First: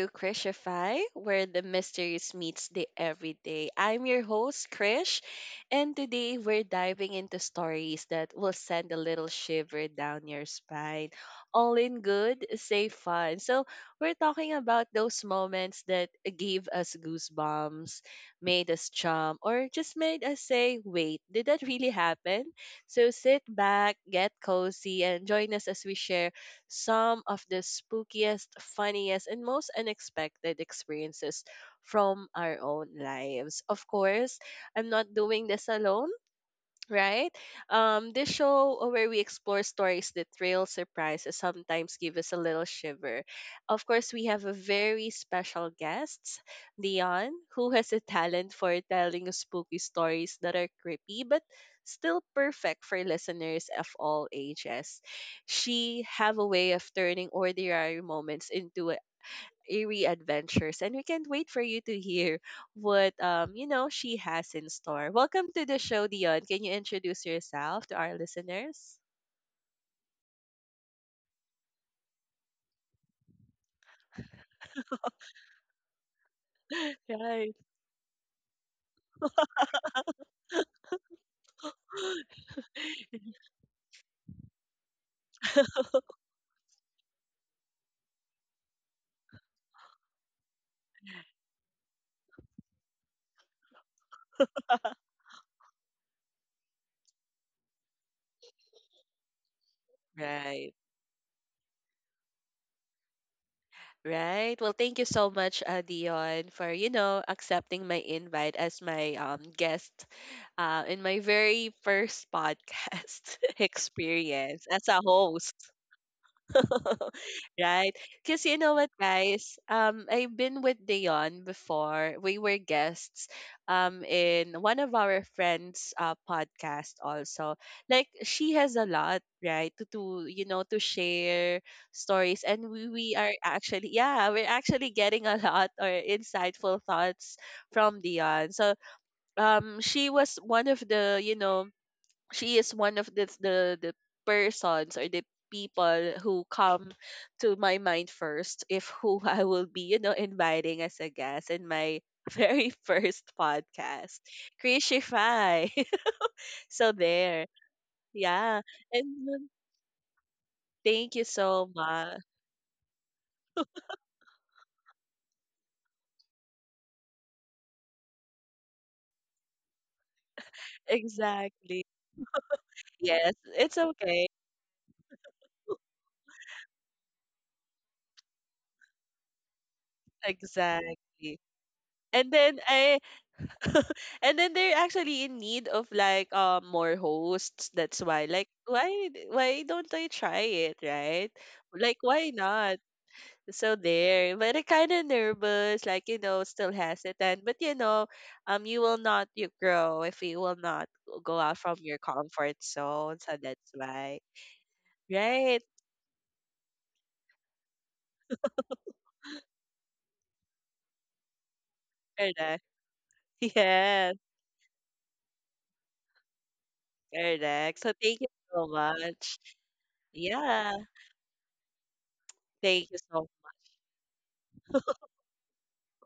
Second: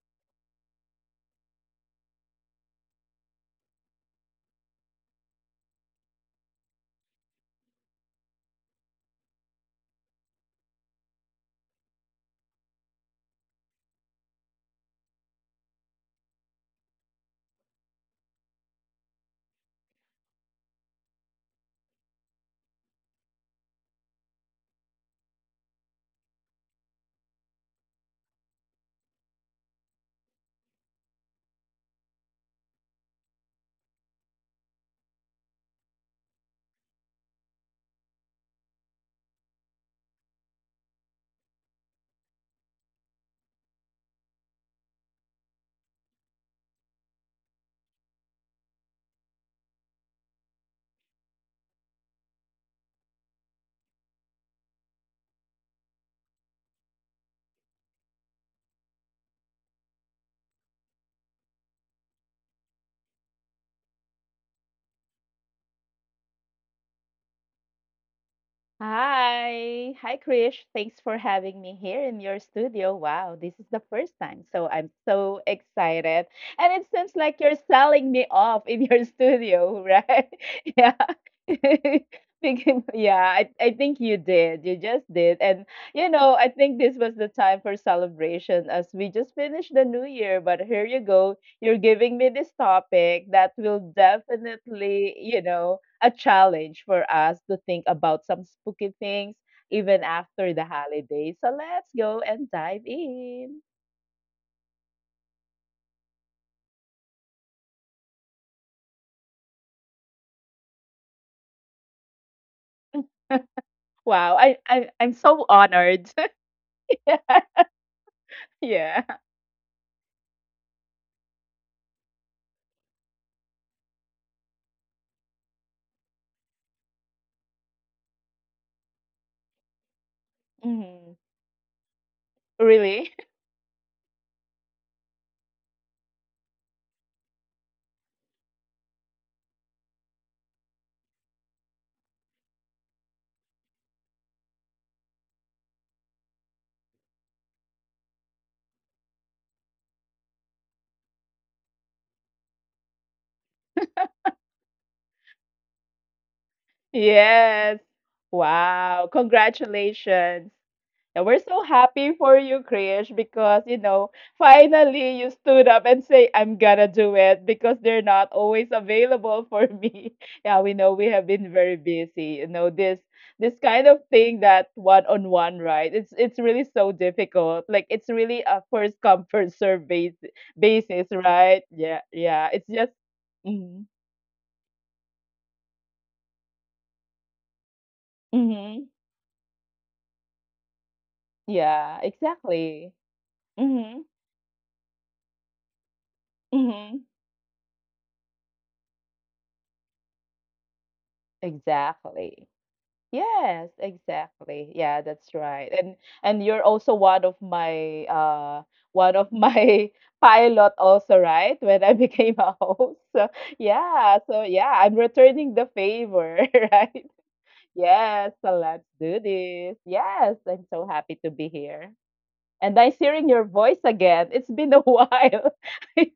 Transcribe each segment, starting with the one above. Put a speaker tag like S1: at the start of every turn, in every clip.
S1: to Krishify, where the mysteries meets the everyday. I'm your host, Krish, and today we're diving into stories that will send a little shiver down your spine. All in good, safe fun. So we're talking about those moments that gave us goosebumps, made us jump, or just made us say, wait, did that really happen? So sit back, get cozy, and join us as we share some of the spookiest, funniest, and most unexpected experiences from our own lives. Of course, I'm not doing this alone, right? This show where we explore stories that thrill, surprise, and sometimes give us a little shiver. Of course, we have a very special guest, Leon, who has a talent for telling us spooky stories that are creepy but still perfect for listeners of all ages. She have a way of turning ordinary moments into eerie adventures, and we can't wait for you to hear what she has in store. Welcome to the show, Dion. Can you introduce yourself to our listeners?
S2: Hi. Hi, Krish. Thanks for having me here in your studio. Wow, this is the first time. So I'm so excited. And it seems like
S1: Right.
S2: you're selling me off in your studio, right? Yeah. Yeah, I think you did. You just did. And, I think this was the time for celebration as we just finished the new year. But here you go. You're giving me this topic that will definitely a challenge for us to think about some spooky things even after the
S1: Right.
S2: holidays. So let's go and dive in.
S1: Right. Well, thank you so much, Dion, for accepting my invite as my guest, in my very first podcast
S2: Wow, I,
S1: experience as
S2: I
S1: a
S2: I'm so
S1: host.
S2: honored.
S1: Right? Because you know what,
S2: Yeah.
S1: guys? I've been with Dion before. We were guests, in one of our friends' podcast also. Like, she has a lot, right? To you know, to
S2: Mhm.
S1: share stories. And we,
S2: Really?
S1: we are actually, yeah, we're actually getting a lot or insightful thoughts from Dion. So, she was one of the, you know, she is one of the persons or the people who come to my mind first if who I will be inviting as a guest in my very first podcast Crisify. So there,
S2: Yes.
S1: yeah. And
S2: Wow.
S1: um,
S2: Congratulations.
S1: thank you
S2: And we're so
S1: so
S2: happy
S1: much.
S2: for you, Krish, because finally you stood up and say, I'm gonna do it because they're not always available for me. Yeah, we know we have been very
S1: Exactly.
S2: busy. This
S1: Yes,
S2: this
S1: it's
S2: kind of
S1: okay.
S2: thing that one on one, right? It's really so difficult. Like it's really a first come, first serve
S1: Exactly.
S2: basis, right? Yeah,
S1: and
S2: yeah. It's
S1: then
S2: just.
S1: I
S2: Mm-hmm.
S1: And then they're actually in need of like more hosts. That's why, like,
S2: Mm-hmm.
S1: why don't I try it, right?
S2: Yeah,
S1: Like, why not?
S2: exactly.
S1: So
S2: Mm-hmm.
S1: there, but I kind of nervous, like you know, still
S2: Mm-hmm.
S1: hesitant. But you know, you will not you grow if you will not go out from your
S2: Exactly.
S1: comfort zone. So
S2: Yes,
S1: that's why,
S2: exactly. Yeah, that's
S1: right?
S2: right. And you're also one of my one of my pilot also, right? When I became a
S1: Correct.
S2: host. So
S1: Yes,
S2: yeah, I'm returning the favor, right?
S1: correct. So
S2: Yes,
S1: thank you
S2: so
S1: so
S2: let's do
S1: much.
S2: this. Yes, I'm
S1: Yeah,
S2: so happy to be here. And nice
S1: thank you
S2: hearing
S1: so.
S2: your voice again. It's been a while. It's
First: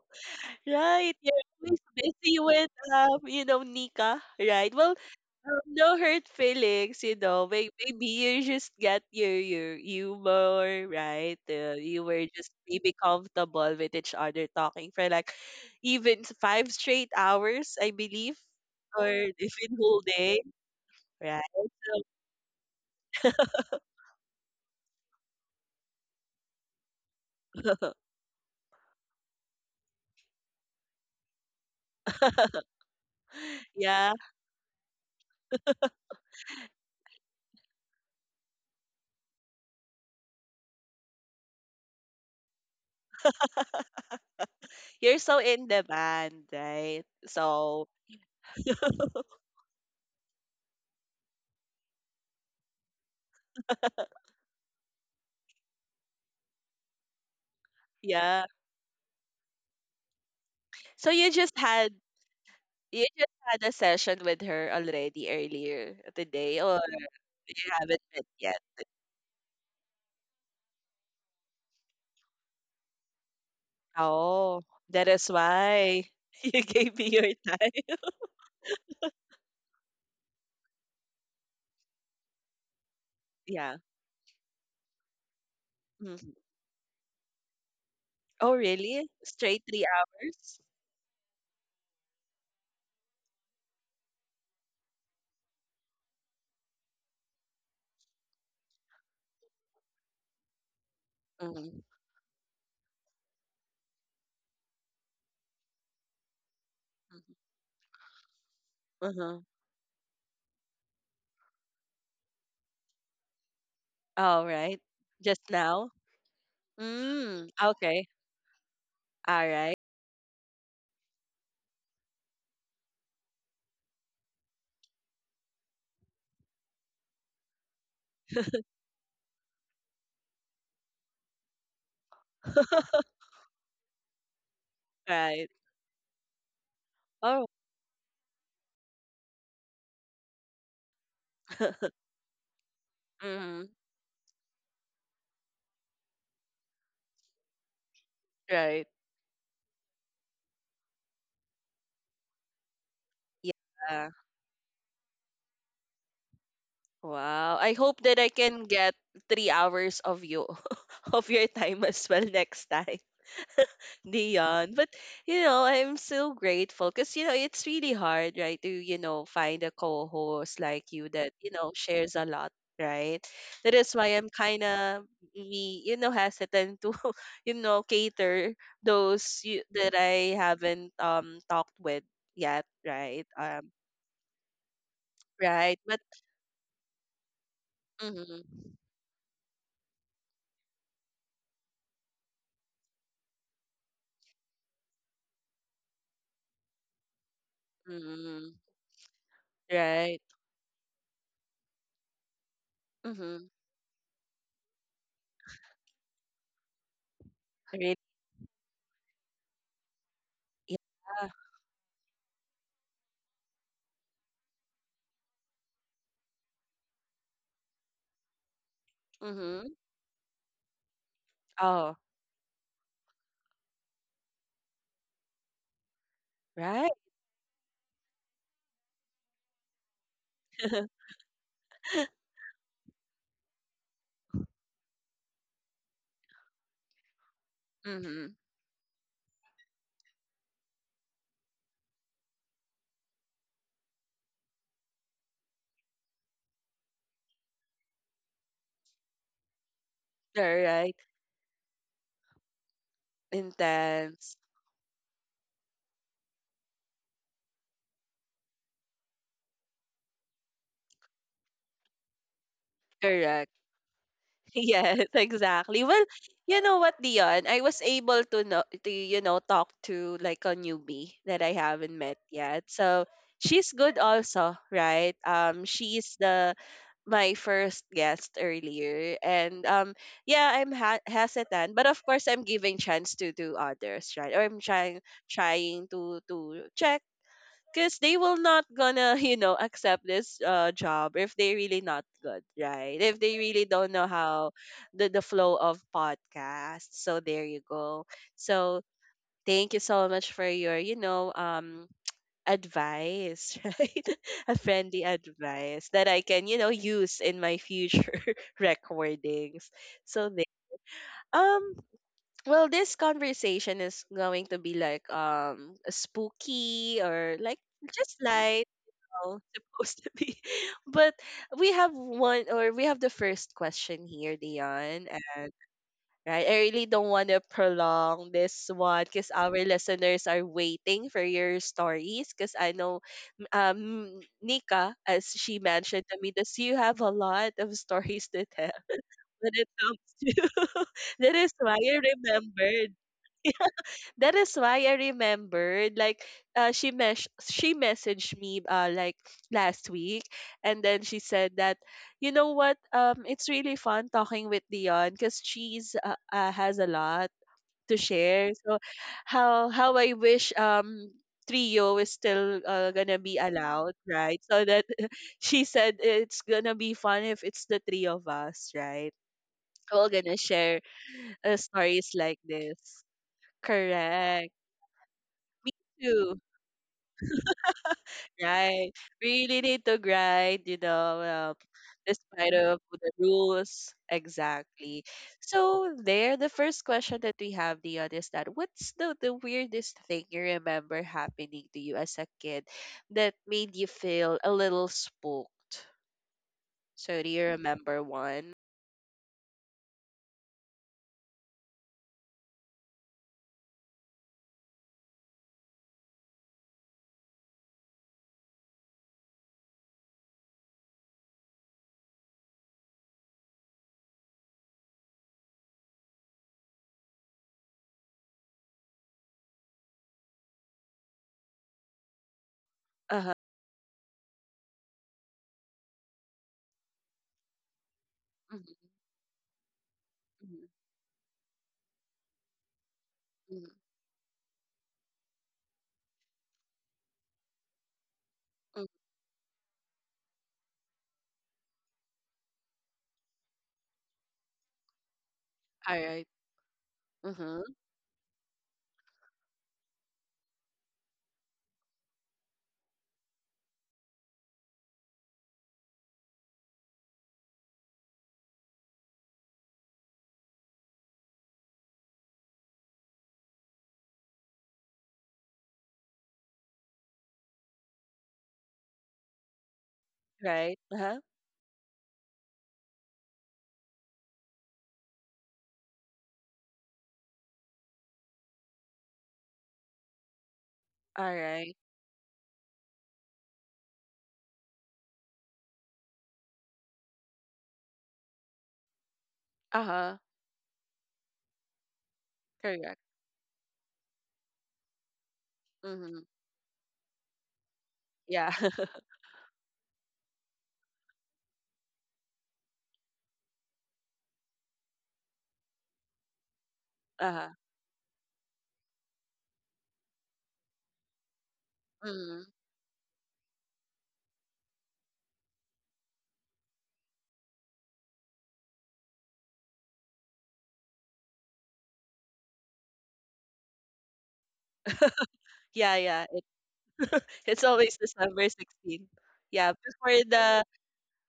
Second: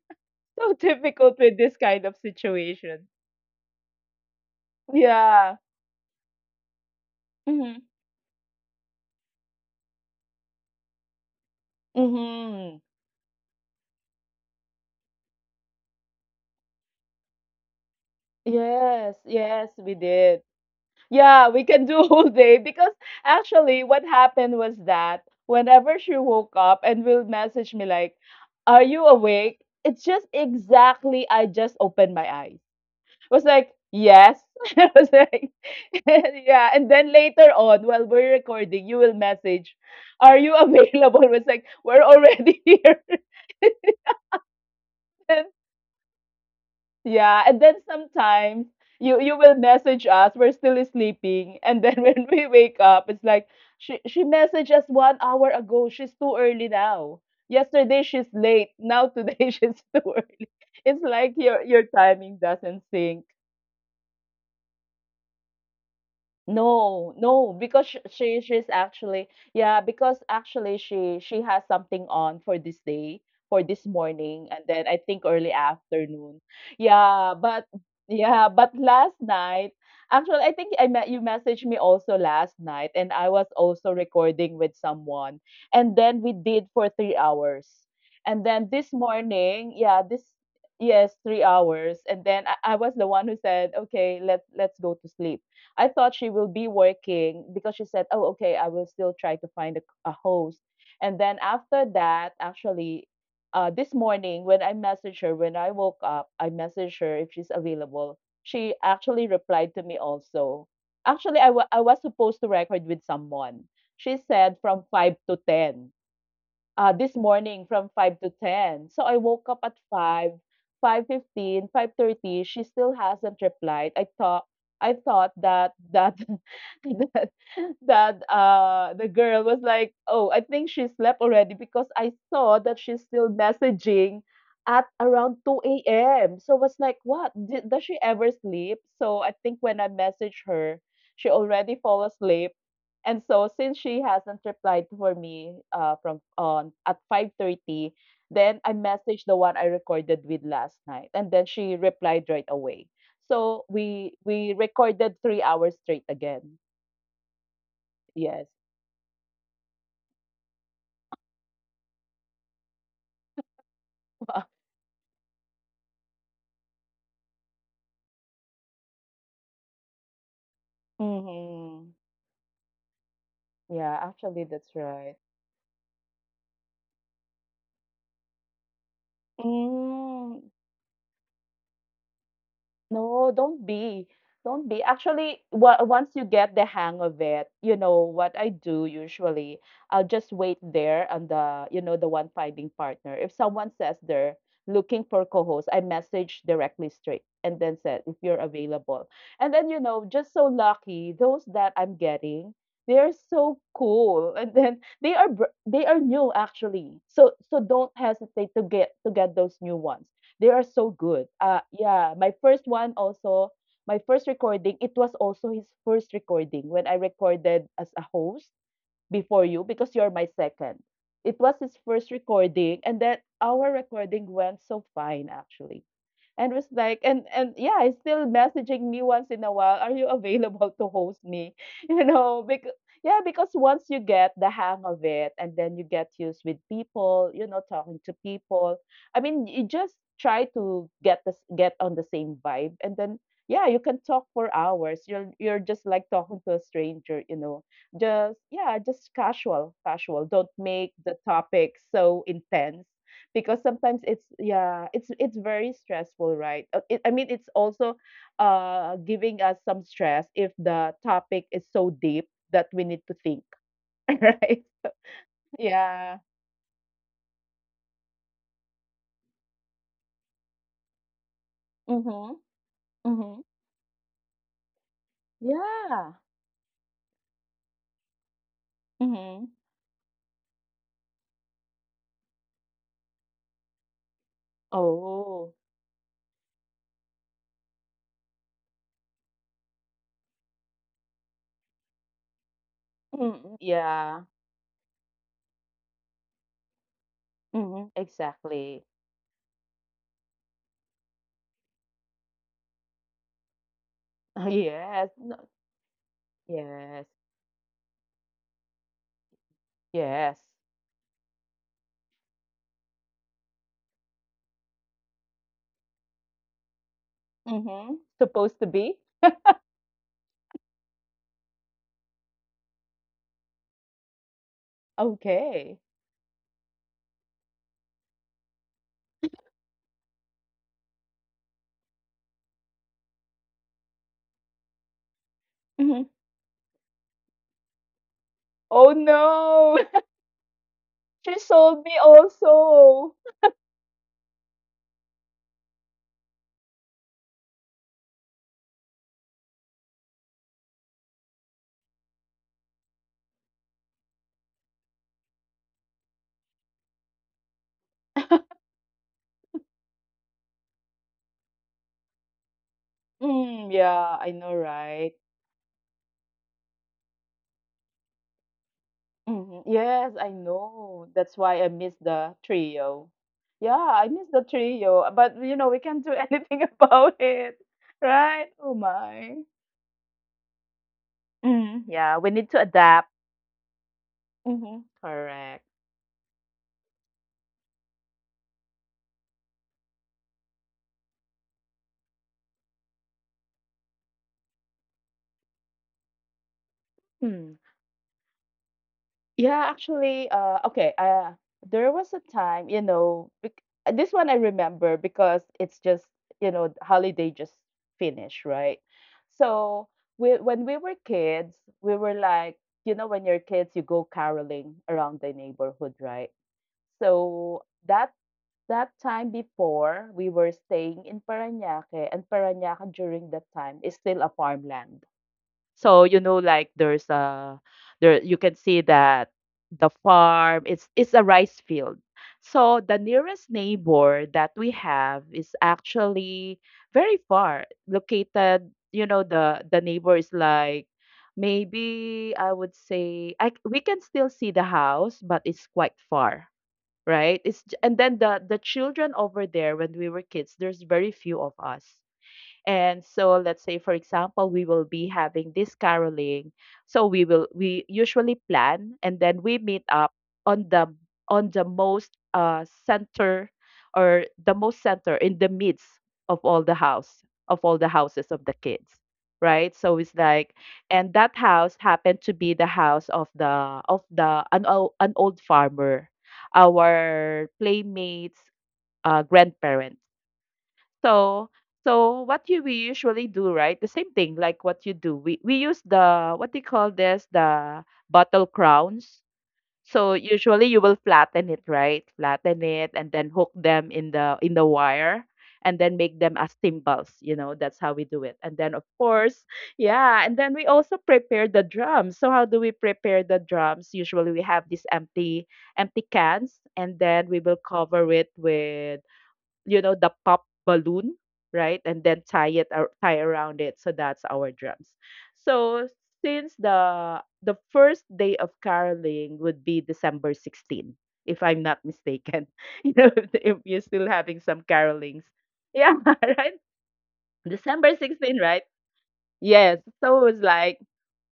S2: so
S1: Right, you're
S2: difficult with this
S1: always
S2: kind of
S1: busy with
S2: situation.
S1: you know, Nika, right? Well,
S2: Yeah.
S1: no hurt feelings, you know.
S2: Mm-hmm.
S1: Maybe you just get your humor, right? You were just
S2: Mm-hmm.
S1: maybe comfortable with each other talking for like five straight hours, I believe, or
S2: Yes,
S1: even
S2: yes, we
S1: whole day,
S2: did.
S1: right?
S2: Yeah, we can do whole day because actually what happened was that whenever she woke up and will message me
S1: So,
S2: like, "Are you awake?" It's just exactly I just opened my eyes. I was like,
S1: yeah,
S2: "Yes." I was like, "Yeah." And then later on, while we're recording, you will message, "Are you available?" I was like, "We're already here."
S1: you're so in demand, right?
S2: Yeah, and then
S1: So,
S2: sometimes you will message us. We're still sleeping, and then when we wake up, it's like she messaged us 1 hour ago. She's too early now. Yesterday she's
S1: yeah.
S2: late. Now today she's too early. It's
S1: So
S2: like your timing doesn't
S1: you
S2: sync.
S1: just had a session with her already earlier today, or
S2: No, no,
S1: you
S2: because
S1: haven't
S2: sh-
S1: met
S2: she
S1: yet?
S2: she's actually, yeah, because actually she has something on for this day, for this morning,
S1: Oh,
S2: and then I
S1: that
S2: think
S1: is
S2: early
S1: why
S2: afternoon.
S1: you gave me your
S2: Yeah, but
S1: time.
S2: yeah, but last night, actually I think I met you messaged me also last night, and I was
S1: Yeah.
S2: also recording with someone, and then we
S1: Mhm.
S2: did for 3 hours, and
S1: Oh,
S2: then this
S1: really? Straight
S2: morning,
S1: three
S2: yeah, this.
S1: hours?
S2: Yes, 3 hours, and then I was the one who said, "Okay, let's go to sleep." I thought she will be working because she said, "Oh, okay, I will still try to find a host." And then
S1: Mm-hmm.
S2: after that, actually, this morning when I messaged her, when I woke up, I messaged her if she's available. She actually
S1: Uh-huh.
S2: replied to me also. Actually, I was supposed to record with someone. She
S1: All
S2: said
S1: right.
S2: from 5
S1: Just
S2: to
S1: now?
S2: 10. This
S1: Mm,
S2: morning from
S1: okay.
S2: 5 to 10. So I
S1: All
S2: woke up
S1: right.
S2: at 5, 5:15, 5:30. She still hasn't replied. I thought that that that the girl was like, "Oh, I think she slept already because I saw that she's still messaging at around
S1: Right.
S2: 2 a.m." So I was like, "What?
S1: Oh.
S2: Does she ever sleep?" So I think when I messaged her, she already fall asleep. And so
S1: Mm-hmm.
S2: since she hasn't replied for me from on at 5:30, then I
S1: Right.
S2: messaged the one I recorded with last night, and then she replied right away. So
S1: Yeah.
S2: we recorded 3 hours straight again.
S1: Wow. I hope that I
S2: Yes.
S1: can get 3 hours of you, of your time as well next time, Dion. But you know, I'm so grateful because you know it's really hard, right, to you know find a co-host like you that you know
S2: Hmm.
S1: shares a lot, right? That is
S2: Yeah,
S1: why I'm
S2: actually,
S1: kind
S2: that's
S1: of
S2: right.
S1: me, you know, hesitant to you know cater those you, that I
S2: Mm.
S1: haven't talked with yet, right?
S2: No, don't be. Don't be. Actually,
S1: Right,
S2: wa
S1: but
S2: once you get the hang of it, you know what I
S1: mm-hmm,
S2: do usually, I'll just wait there on the, the one finding partner. If someone says they're looking for co-host, I message directly straight and then said if you're
S1: mm-hmm,
S2: available. And then,
S1: right,
S2: just so lucky, those that I'm getting, they're
S1: mm-hmm,
S2: so cool. And then they are new actually. So don't
S1: really,
S2: hesitate to get those new ones, they are so
S1: yeah,
S2: good. Yeah, my first one also, my first recording, it was also his first recording when I recorded as a host before you
S1: mm-hmm,
S2: because you're my second. It was his
S1: oh,
S2: first recording, and then our recording went so fine actually, and was
S1: right.
S2: like, and yeah, he's still messaging me once in a while, are you available to host me? Because yeah because once you get the hang of it, and then you get used with people, talking to
S1: Mm-hmm.
S2: people. I mean, you just try to get on the same vibe, and then, yeah, you can talk for hours. You're just like talking to a stranger, just, yeah, just casual, casual,
S1: All
S2: don't make
S1: right.
S2: the topic so intense, because sometimes it's,
S1: Intense.
S2: yeah, it's very stressful, right? I mean it's also giving us some stress if the topic is so deep that we need to think.
S1: Correct.
S2: Right.
S1: Yes, exactly. Well,
S2: Yeah.
S1: you know what, Dion? I was able to know to, you know, talk to like a newbie that I haven't met
S2: Mm-hmm.
S1: yet. So
S2: Mm-hmm.
S1: she's good also, right?
S2: Yeah.
S1: She's the my first guest earlier
S2: Mm-hmm.
S1: and yeah, hesitant, but of course I'm giving chance to others, right? Or I'm
S2: Oh.
S1: trying to check because they will not gonna you know accept this job if they really not good, right? If they
S2: Mm.
S1: really don't know
S2: Yeah.
S1: how the flow of podcast, so there you
S2: Mm-hmm.
S1: go. So
S2: Exactly.
S1: thank you so much for your you know advice, right? A friendly
S2: Yes. No,
S1: advice that I can you know
S2: yes,
S1: use in my future recordings. So
S2: yes.
S1: there, um, well, this conversation is going to be like spooky or like
S2: Mm-hmm.
S1: just
S2: Supposed
S1: light,
S2: to be.
S1: all supposed to be. But we have one, or we have the first question here, Dion. And
S2: Okay.
S1: right, I really don't want to prolong this one because our listeners are waiting for your stories. Because I know, Nika, as she
S2: Mm-hmm.
S1: mentioned to me, does you have a lot of stories to tell
S2: Oh
S1: when it
S2: no.
S1: comes to. That
S2: She
S1: is why
S2: sold me
S1: I remembered.
S2: also.
S1: That is why I remembered, like, she messaged me like last week, and then she said that, you know what, it's really fun talking with Dion because she's has a lot to share. So, how I wish trio is still gonna be
S2: Mm,
S1: allowed,
S2: yeah, I
S1: right?
S2: know,
S1: So that
S2: right?
S1: she said it's gonna be fun if it's the three of us, right?
S2: Mhm.
S1: We're all
S2: Yes, I
S1: gonna share
S2: know. That's why I miss
S1: stories
S2: the
S1: like this.
S2: trio. Yeah, I miss the
S1: Correct.
S2: trio, but we can't do anything about it, right? Oh
S1: Right.
S2: my.
S1: We really need to grind, you know,
S2: Mm, yeah, we need
S1: despite
S2: to
S1: of
S2: adapt.
S1: the rules.
S2: Hmm.
S1: Exactly.
S2: Correct.
S1: So there, the first question that we have, Dion, is that what's the weirdest thing you remember happening to you as a kid that made you feel a little spooked? So do you
S2: Mm.
S1: remember one?
S2: Yeah, actually, okay. There was a time, this one I remember because it's just, the holiday just finished, right? So when we were kids, we were like, when you're kids, you go caroling around the neighborhood, right? So that time before, we were staying in Parañaque, and Parañaque during
S1: Uh-huh.
S2: that time is still a farmland. So like there you can see
S1: Mm-hmm.
S2: that the
S1: Mm-hmm.
S2: farm it's a rice field. So the nearest
S1: Mm-hmm.
S2: neighbor that we have is actually very far located.
S1: Mm-hmm.
S2: You know, the neighbor is like maybe I would say we can still see the house, but it's
S1: All
S2: quite
S1: right.
S2: far, right?
S1: Mm-hmm.
S2: And then the children over there, when we were kids, there's very few of us, and so let's say for example we will be having this caroling, so we will, we usually plan and then we meet up on the most center, or the most center in the midst of all the houses of the kids, right? So it's like,
S1: Right.
S2: and
S1: Uh-huh.
S2: that house happened to be the house of the an old farmer, our playmates' grandparents.
S1: All
S2: So
S1: right.
S2: what you we usually do, right? The same thing like what you do. We use the, what do you call this? The bottle crowns. So
S1: Uh-huh.
S2: usually you will flatten it, right? Flatten it
S1: Correct.
S2: and then hook them in the wire and then make
S1: Mm-hmm.
S2: them as timbals, you know, that's how we do it.
S1: Yeah.
S2: And then, of course, yeah, and then we also prepare the drums. So how do we prepare the drums? Usually we have these empty cans and then we
S1: Uh-huh.
S2: will cover it with, you know, the pop balloon, right? And then
S1: Mm-hmm.
S2: tie around it. So that's our drums. So since the first day of caroling would be December 16th, if I'm not mistaken. You know, if you're still having some carolings. Yeah,
S1: Yeah, yeah.
S2: right?
S1: It's
S2: December
S1: always
S2: sixteenth,
S1: December
S2: right?
S1: 16. Yeah,
S2: Yes. So it
S1: before
S2: was like,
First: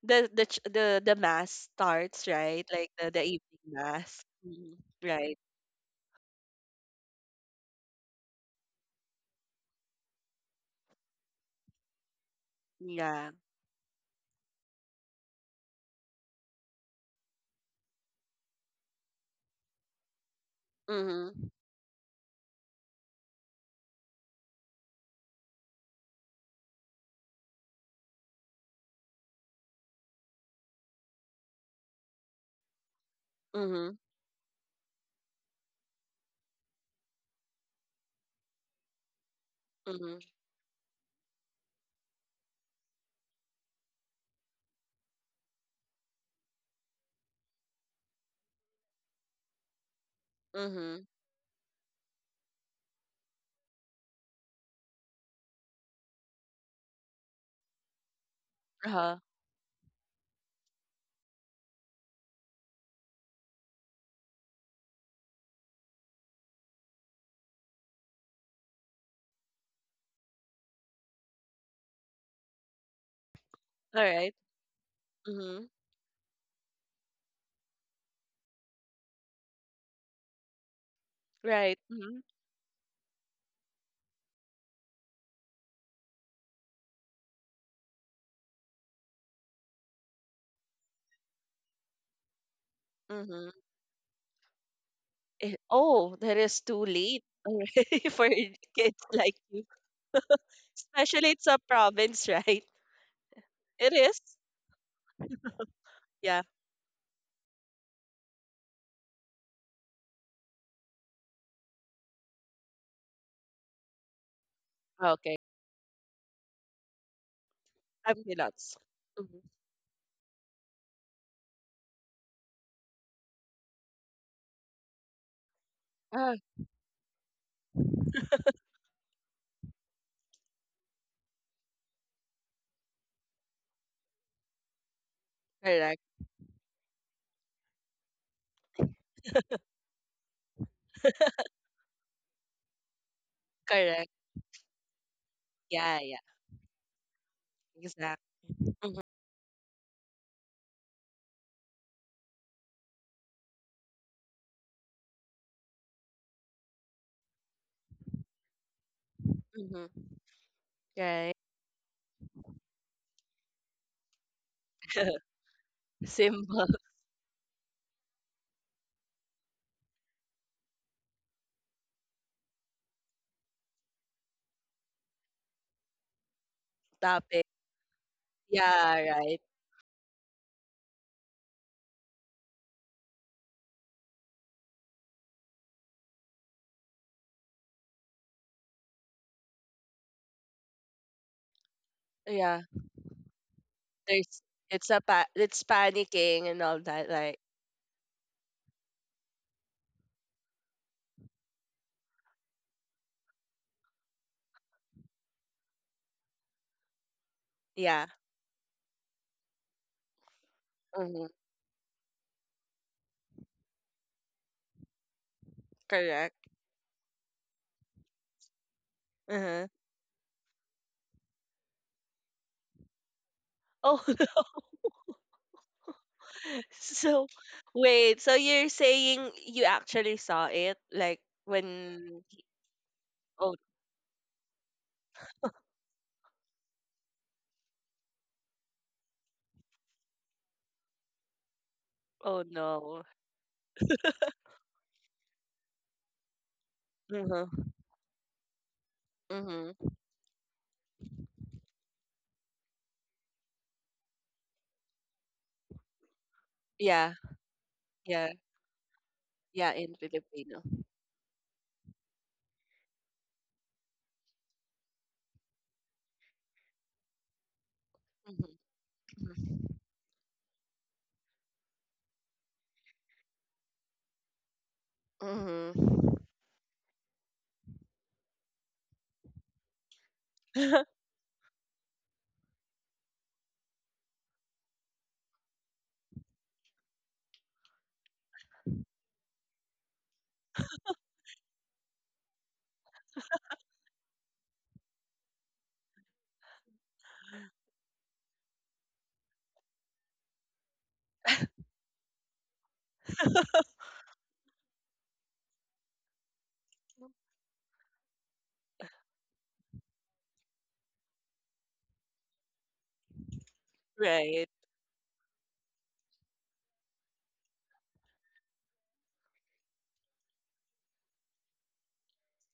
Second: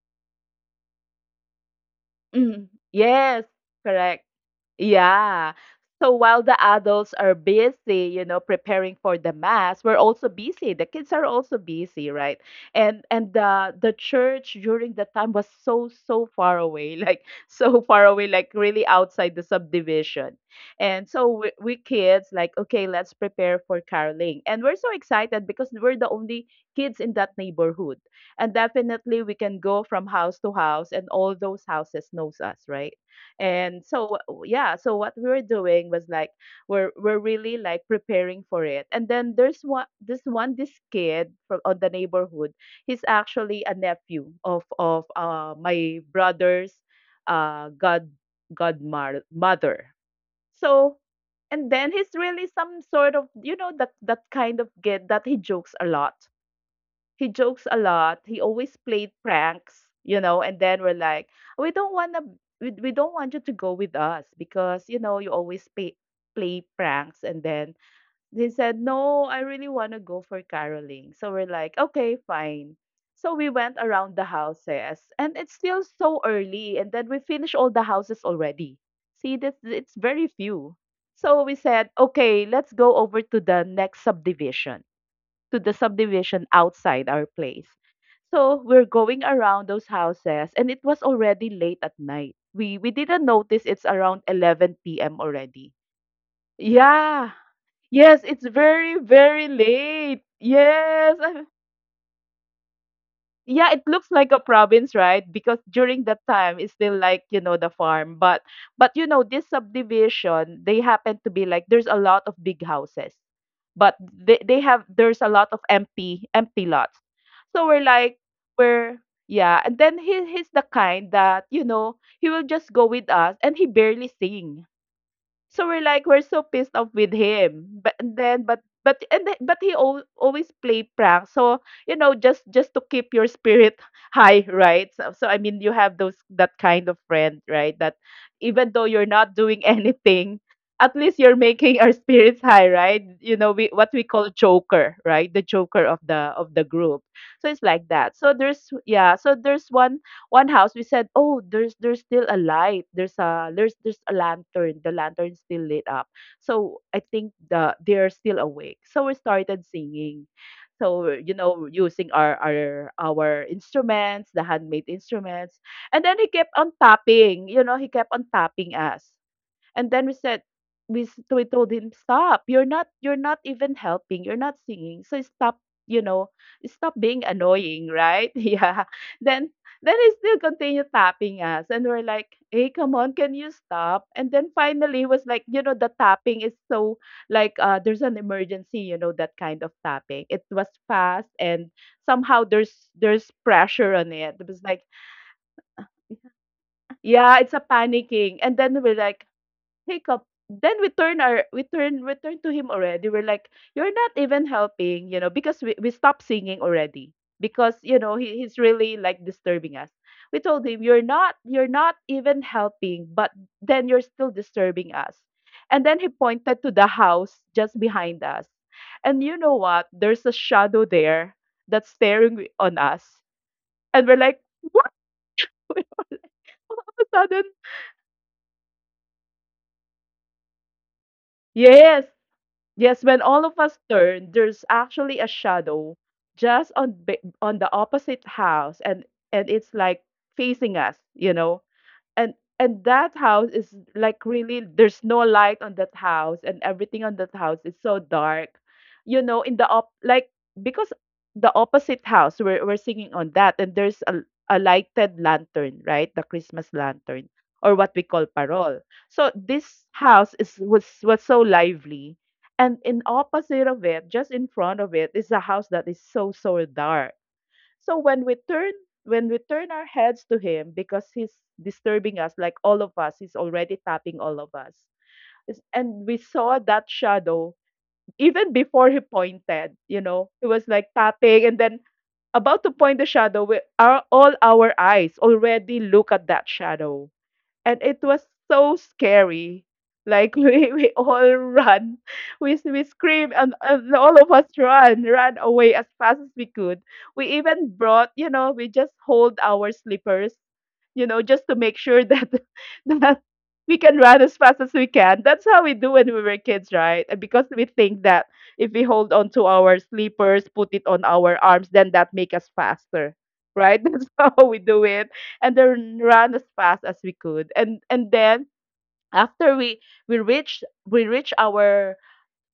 S1: the mass starts, right?
S2: mm,
S1: Like the
S2: yes,
S1: evening mass.
S2: correct.
S1: Hmm. Right.
S2: Yeah. So while the adults are busy, you know, preparing for the mass, we're also busy. The kids are also busy, right? And
S1: Yeah.
S2: and the church during that time was so, so far away, like so far away, like really outside the subdivision. And so
S1: Mhm.
S2: we kids like, okay, let's prepare for caroling. And we're so excited because we're the only kids in that neighborhood. And definitely we can go from house to house and all those houses knows us, right? And
S1: Mhm.
S2: so, yeah, so what we were doing was like, we're really like preparing for it. And then there's
S1: Mhm.
S2: one this kid from on the neighborhood. He's actually a nephew of my brother's uh god godmother mother. So
S1: Mhm.
S2: and then he's really some sort of, that kind of kid, that he jokes a lot. He always played
S1: Uh-huh.
S2: pranks, you know, and then we're like, we don't want to we don't want you to go with us because, you know, you always play pranks, and then he said, "No, I really want to go for caroling." So we're like, "Okay, fine." So we went
S1: All
S2: around the
S1: right.
S2: houses and it's
S1: Mhm.
S2: still so early, and then we finished all the houses already. See, that it's very few. So we
S1: Right.
S2: said,
S1: Mhm.
S2: "Okay, let's go over to the next subdivision." To the subdivision outside our place. So we're going around those houses, and it was already late at night. We didn't
S1: Mhm.
S2: notice it's around 11 p.m.
S1: Eh,
S2: already.
S1: oh, that is too late
S2: Yeah.
S1: already
S2: Yes,
S1: for
S2: it's
S1: kids
S2: very
S1: like
S2: very
S1: you.
S2: late. Yes.
S1: Especially it's a province, right?
S2: Yeah, it
S1: It
S2: looks
S1: is.
S2: like a province, right? Because during that
S1: Yeah.
S2: time, it's still like, you know, the farm. But you know, this subdivision, they happen to be like there's a lot of big houses, but they have there's a
S1: Okay.
S2: lot of empty lots. So we're
S1: I'm
S2: like,
S1: nuts.
S2: we're
S1: Mm-hmm.
S2: yeah. And then he's the kind that, you know, he will just go with us, and he barely sing. So we're like, we're
S1: Ah,
S2: so pissed off with him. But he always play prank. So, you know, just to keep your spirit high, right? So, I mean, you
S1: correct.
S2: have those that kind of friend, right? That even though you're not doing anything, at least you're making our spirits high, right? You know, we what we
S1: Correct.
S2: call joker, right? The joker
S1: Yeah,
S2: of
S1: yeah.
S2: the group. So it's like that.
S1: Exactly.
S2: So there's
S1: Mhm,
S2: Yeah. So there's one house, we said, "Oh, there's still a light, there's a there's there's a lantern, the lantern's still lit up, so I think they're still awake," so we started
S1: mhm.
S2: singing. So,
S1: Right.
S2: you know, using our instruments, the handmade instruments. And then he
S1: Simple
S2: kept on tapping you know he kept on tapping us. And then we said, we told him, "Stop. You're not even helping. You're not singing. So stop, you know, stop being
S1: topic.
S2: annoying, right?" Yeah.
S1: Yeah, right.
S2: Then then he still continued tapping us, and we're like, "Hey, come on, can you stop?" And then finally he was like, you know, the tapping is so like, there's an emergency, you know, that kind of tapping. It was fast, and somehow
S1: Yeah.
S2: there's pressure on it.
S1: There's
S2: It was like,
S1: it's panicking and all that. Like
S2: yeah, it's a panicking. And then we're like, hiccup. Then we turn to him already. We're like, "You're not even helping, you know, because we stopped singing already. Because, you
S1: yeah.
S2: know, he's really like disturbing us." We told him, "You're
S1: Hmm.
S2: not even helping, but then you're still disturbing us." And then he
S1: Correct.
S2: pointed to the house just behind us. And you know
S1: Uh-huh.
S2: what? There's a shadow there that's staring on us.
S1: Oh,
S2: And we're like, "What?" All of a
S1: so
S2: sudden,
S1: wait. So you're saying you actually saw it, like
S2: yes,
S1: when?
S2: yes, when all
S1: Oh,
S2: of us turn, there's actually a shadow just on the opposite house, and it's like facing us, you know, and
S1: oh
S2: and
S1: no.
S2: that house is like really, there's no light on that house, and everything on that
S1: Mm-hmm.
S2: house is so dark, you know, in the
S1: Mm-hmm.
S2: op like, because the opposite house, we're singing on that, and there's a lighted lantern, right, the Christmas
S1: Yeah.
S2: lantern, or what we call
S1: Yeah.
S2: parol. So
S1: Yeah.
S2: this
S1: In
S2: house is
S1: Filipino.
S2: was so lively, and in opposite of it, just in front of it, is a house that is so so dark. So when we
S1: Mm-hmm.
S2: turn when we turn our heads to him, because he's disturbing us, like all of us, he's already tapping all of us. And
S1: Mm-hmm.
S2: we saw that shadow even before he pointed, you know, he was like tapping, and then about to point the shadow, we, our, all our eyes already look at that shadow, and it was so scary. Like, we all run, we scream, and all of us run, away as fast as we could. We even brought, you know, we just hold our slippers, you know, just to make sure that that we can run as fast as we can. That's how we do when we were kids, right? And because we think that if we hold on to our sleepers, put it on our arms, then that make us faster. Right? That's
S1: Right.
S2: how we do it. And then run as fast as we could. And then after we reach our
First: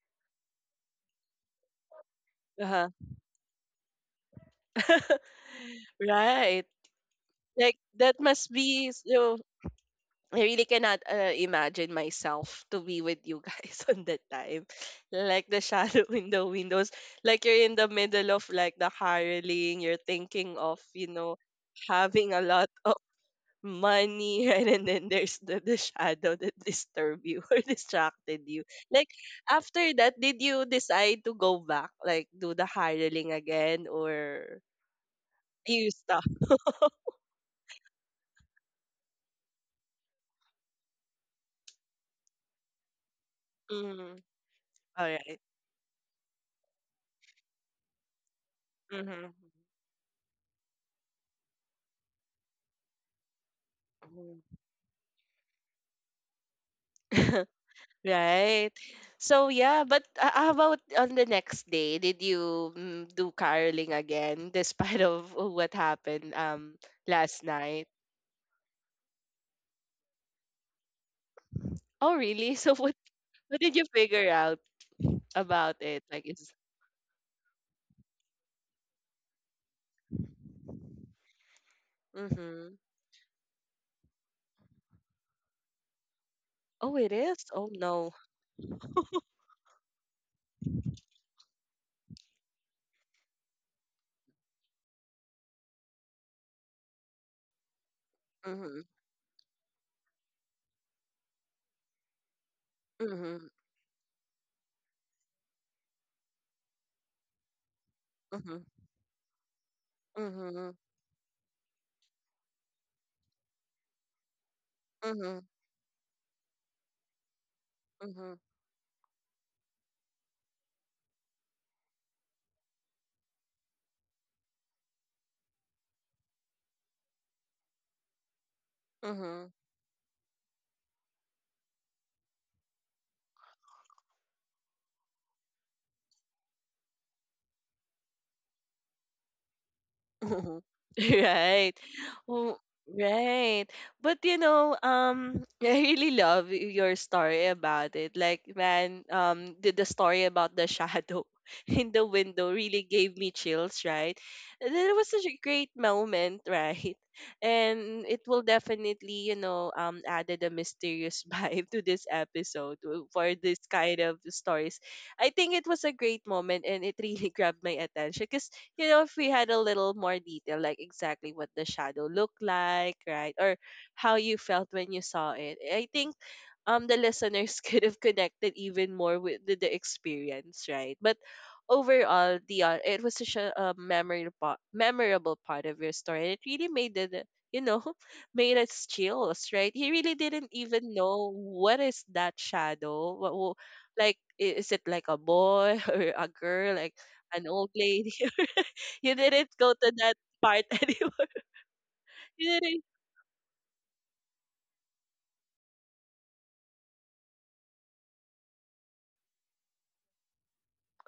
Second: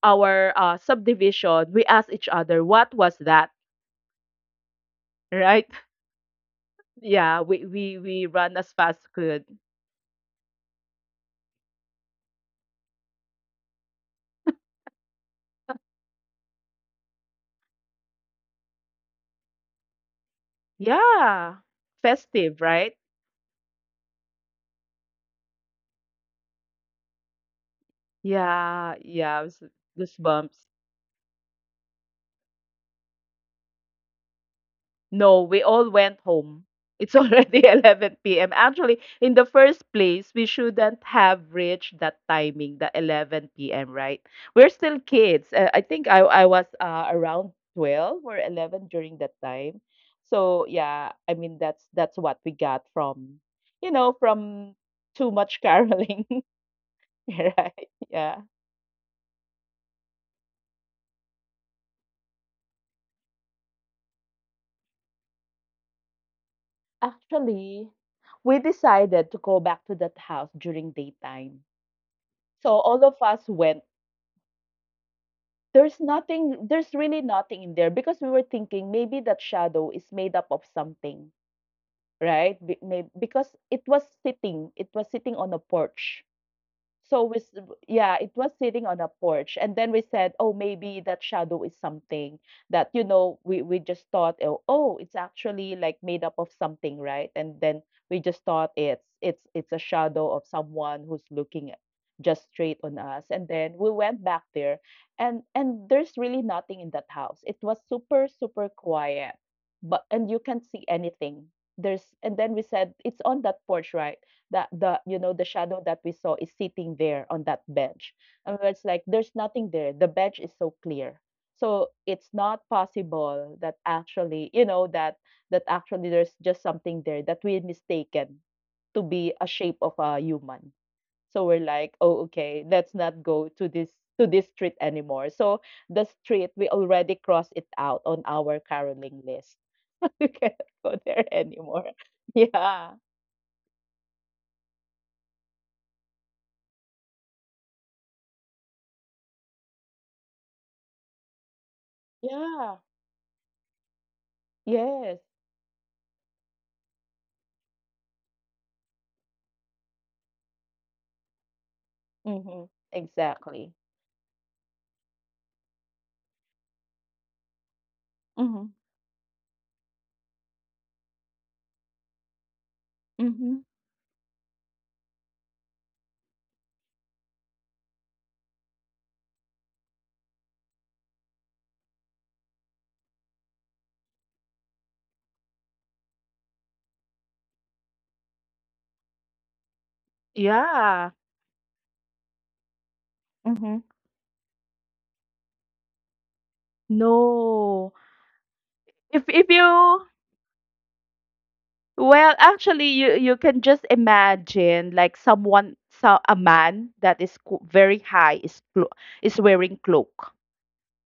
S2: our uh, subdivision, we ask each other,
S1: Uh-huh.
S2: "What was that, right?"
S1: Right.
S2: Yeah, we
S1: Like
S2: we
S1: that
S2: we
S1: must
S2: run as
S1: be
S2: fast as
S1: so
S2: could.
S1: I really cannot imagine myself to be with you guys on that time. Like the shadow in the windows. Like you're in the middle of like the hiring, you're thinking of, you know,
S2: Yeah.
S1: having a
S2: Festive,
S1: lot
S2: right?
S1: of money, right? And then there's the shadow that disturb you or distracted you.
S2: Yeah,
S1: Like
S2: yeah, it was
S1: after that, did
S2: goosebumps.
S1: you decide to go back? Like do the hiring again or
S2: No, we all
S1: you
S2: went
S1: stop?
S2: home. It's already 11 p.m. Actually, in the first place, we shouldn't have reached that timing, the 11 p.m.,
S1: Mm,
S2: right? We're still
S1: all right.
S2: kids. I think I was around 12 or 11 during
S1: Mm-hmm.
S2: that time. So, yeah, I mean, that's what we got from, you know, from too much caroling, right? Yeah.
S1: Right? So yeah, but how about on the next day? Did you mm, do caroling again, despite of what happened last night?
S2: Actually, we decided to go back to that house during daytime.
S1: Oh really?
S2: So
S1: So
S2: all of us
S1: what did
S2: went.
S1: you figure out about
S2: There's
S1: it? Like is
S2: nothing, there's really nothing in there, because we were thinking maybe that shadow is made up of something, right?
S1: mm-hmm.
S2: Because it was sitting on a porch.
S1: Oh it
S2: So we,
S1: is?
S2: s-
S1: Oh no.
S2: yeah, it was sitting on a porch, and then we said, "Oh, maybe that shadow is something that, you know, we just thought, oh, it's actually like made up of something, right?" And then we just thought
S1: Mm-hmm.
S2: it's a shadow of someone who's looking at- just straight on us. And
S1: Mm-hmm.
S2: then we went back there, and there's really nothing in that house. It was super
S1: Mm-hmm.
S2: super quiet, but, and you can't
S1: Mm-hmm.
S2: see anything. There's And then we said, it's on that porch, right? That the, you know,
S1: Mm-hmm.
S2: the shadow that we saw is sitting there on that bench, and it's like there's nothing there, the bench is so clear, so it's not possible that actually, you know, that, that actually there's just something there that we mistaken to be a
S1: Mm-hmm.
S2: shape of a human. So we're like, "Oh, okay, let's not go to this street anymore." So the street, we already crossed it out on our caroling list. We
S1: Mhm.
S2: cannot go there
S1: Right.
S2: anymore.
S1: Oh,
S2: Yeah,
S1: right. But you know, I really love your story about it. Like, man, the story about the shadow in the window
S2: yeah,
S1: really gave me chills, right? And it was
S2: yes.
S1: such a great moment, right? And it will definitely, you know, added a mysterious vibe to this
S2: Mhm.
S1: episode for this
S2: Exactly.
S1: kind of stories. I think it was a great moment and it really grabbed my attention, 'cause
S2: Mhm.
S1: you know, if we had a little more detail, like exactly what the shadow looked like, right? Or
S2: Mhm.
S1: how you felt when you saw it. I think the listeners could have connected even more with the experience, right? But overall, the it was such a, memorable part of your story. It really made it you know made us chills, right? He really didn't even
S2: Yeah.
S1: know what is that shadow, what,
S2: Mhm.
S1: like is it like a boy or a girl like an old
S2: No.
S1: lady? You didn't
S2: If
S1: go to
S2: you
S1: that part anymore.
S2: Well,
S1: You didn't.
S2: actually, you can just imagine like someone, so a man that is very high, is wearing cloak.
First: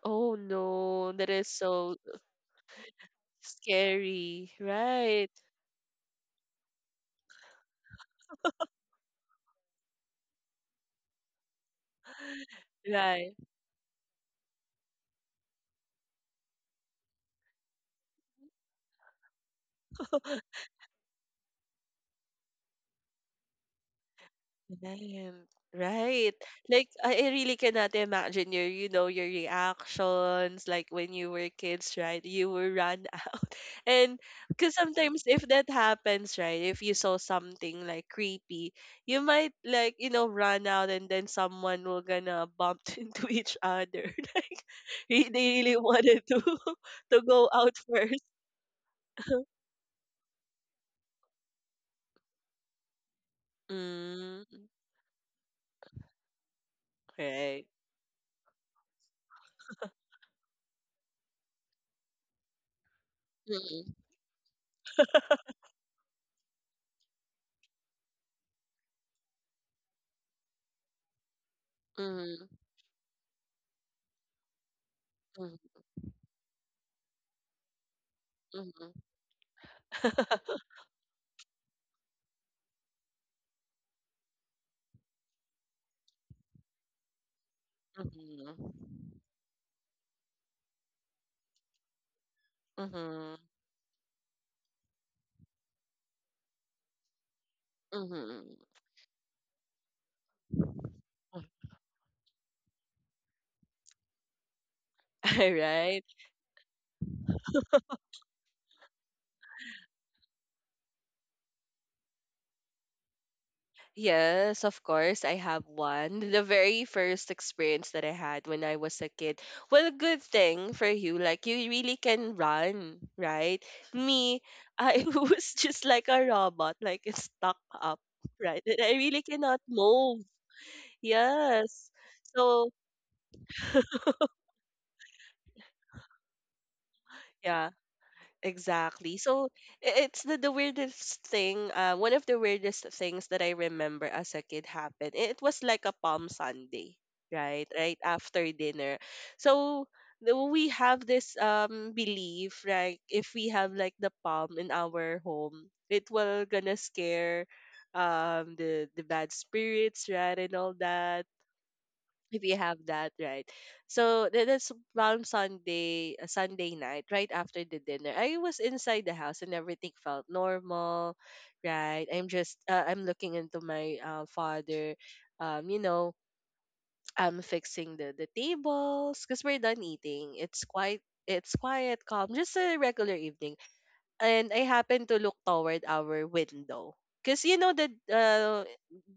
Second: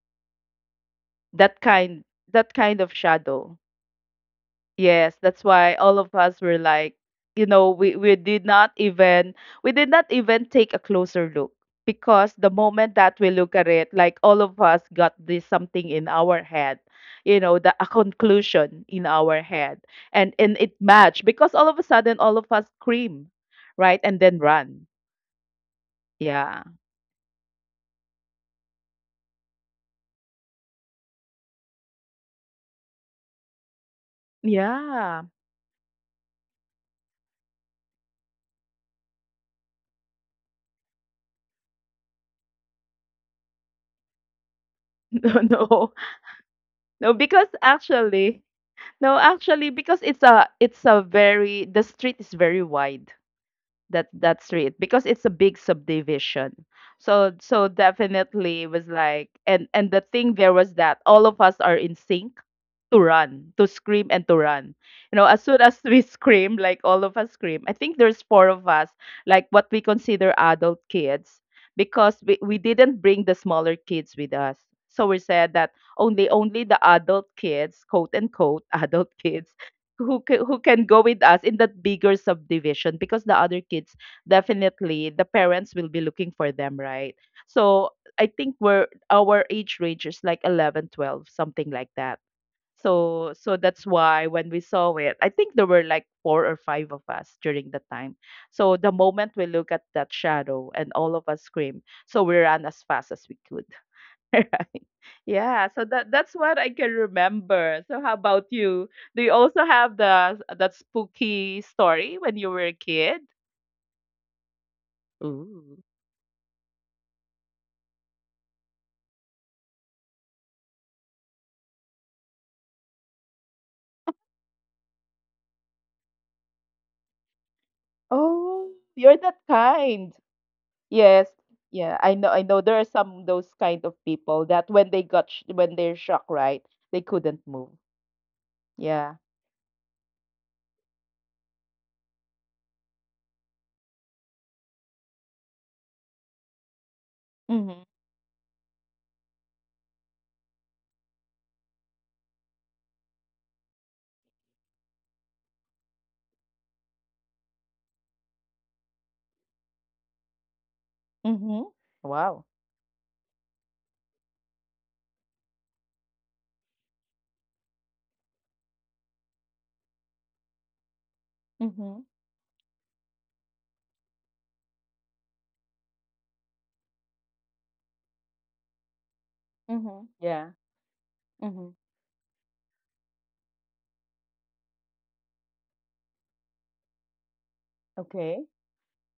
S1: Oh no, that is
S2: That
S1: so
S2: kind that kind of shadow.
S1: scary.
S2: Yes,
S1: Right.
S2: that's why all of us were like, you know, we did not even we did not even take a closer look, because the moment that we
S1: Right.
S2: look at it, like all of us got this something in our head, you know, the a conclusion in our head, and it matched because all of a sudden all of us scream, right, and then run.
S1: Right, right.
S2: Yeah,
S1: Like I really cannot imagine your, you know, your reactions like when you were kids, right? You were run out. And because sometimes
S2: yeah,
S1: if that happens, right, if you saw something like creepy, you might like, you know, run out and then someone will gonna bump into each other. Like
S2: no,
S1: they really
S2: no,
S1: wanted to
S2: no,
S1: to
S2: because
S1: go out first.
S2: actually, no, actually, because it's a very the street is very wide, that
S1: Mm,
S2: street, because it's a big subdivision. so
S1: right.
S2: so definitely it was like, and the thing there was that all of us are in sync, to run, to
S1: Mm-mm,
S2: scream, and to run, you know, as soon as we scream, like all of us scream. I think there's four of us, like what we consider adult kids, because we,
S1: mm-mm,
S2: we didn't bring the smaller kids with us. So we said that only the adult kids, quote unquote,
S1: mm-mm.
S2: adult kids who can, who can go with us in that bigger subdivision, because the other kids, definitely the parents will be looking for them, right? So I think
S1: Mhm.
S2: we're, our age range is like 11, 12, something like that. so
S1: Mhm.
S2: so that's why when we saw it, I think there were like four or five of us during the time.
S1: Mhm.
S2: So the moment we look at that shadow and all of us scream, so we ran as fast as we could. Right.
S1: All
S2: Yeah, so
S1: right.
S2: that's what I can remember. So how about you? Do you also have the that spooky story when you were a kid?
S1: Yes, of course, I have
S2: Ooh.
S1: one. The very first experience that I had when I was a kid. Well, good thing for you. Like, you really can run, right? Me, I was just like a robot, like it's stuck up, right?
S2: Oh,
S1: And I
S2: you're
S1: really
S2: that
S1: cannot
S2: kind.
S1: move.
S2: Yes.
S1: Yes.
S2: Yeah, I know
S1: So,
S2: there are some those kind of people that when they're shocked, right, they couldn't
S1: yeah.
S2: move.
S1: Exactly.
S2: Yeah.
S1: So it's the weirdest thing. One of the weirdest things that I remember as a kid happened. It was like a Palm Sunday, right?
S2: Mm-hmm.
S1: Right after dinner. So we have this belief, like if we have like the palm in our home, it will gonna scare the bad spirits, right, and all that
S2: Mm-hmm. Wow.
S1: if you have that, right. So that's around Sunday, Sunday night right after the dinner. I was inside the house and everything felt normal,
S2: Mm-hmm.
S1: right? I'm just uh, i'm looking into my father um you know I'm fixing the tables because we're done
S2: Mm-hmm.
S1: eating.
S2: Yeah.
S1: It's
S2: Mm-hmm.
S1: quiet, calm, just a regular evening. And I happened to look toward our window. Because you know that,
S2: Okay.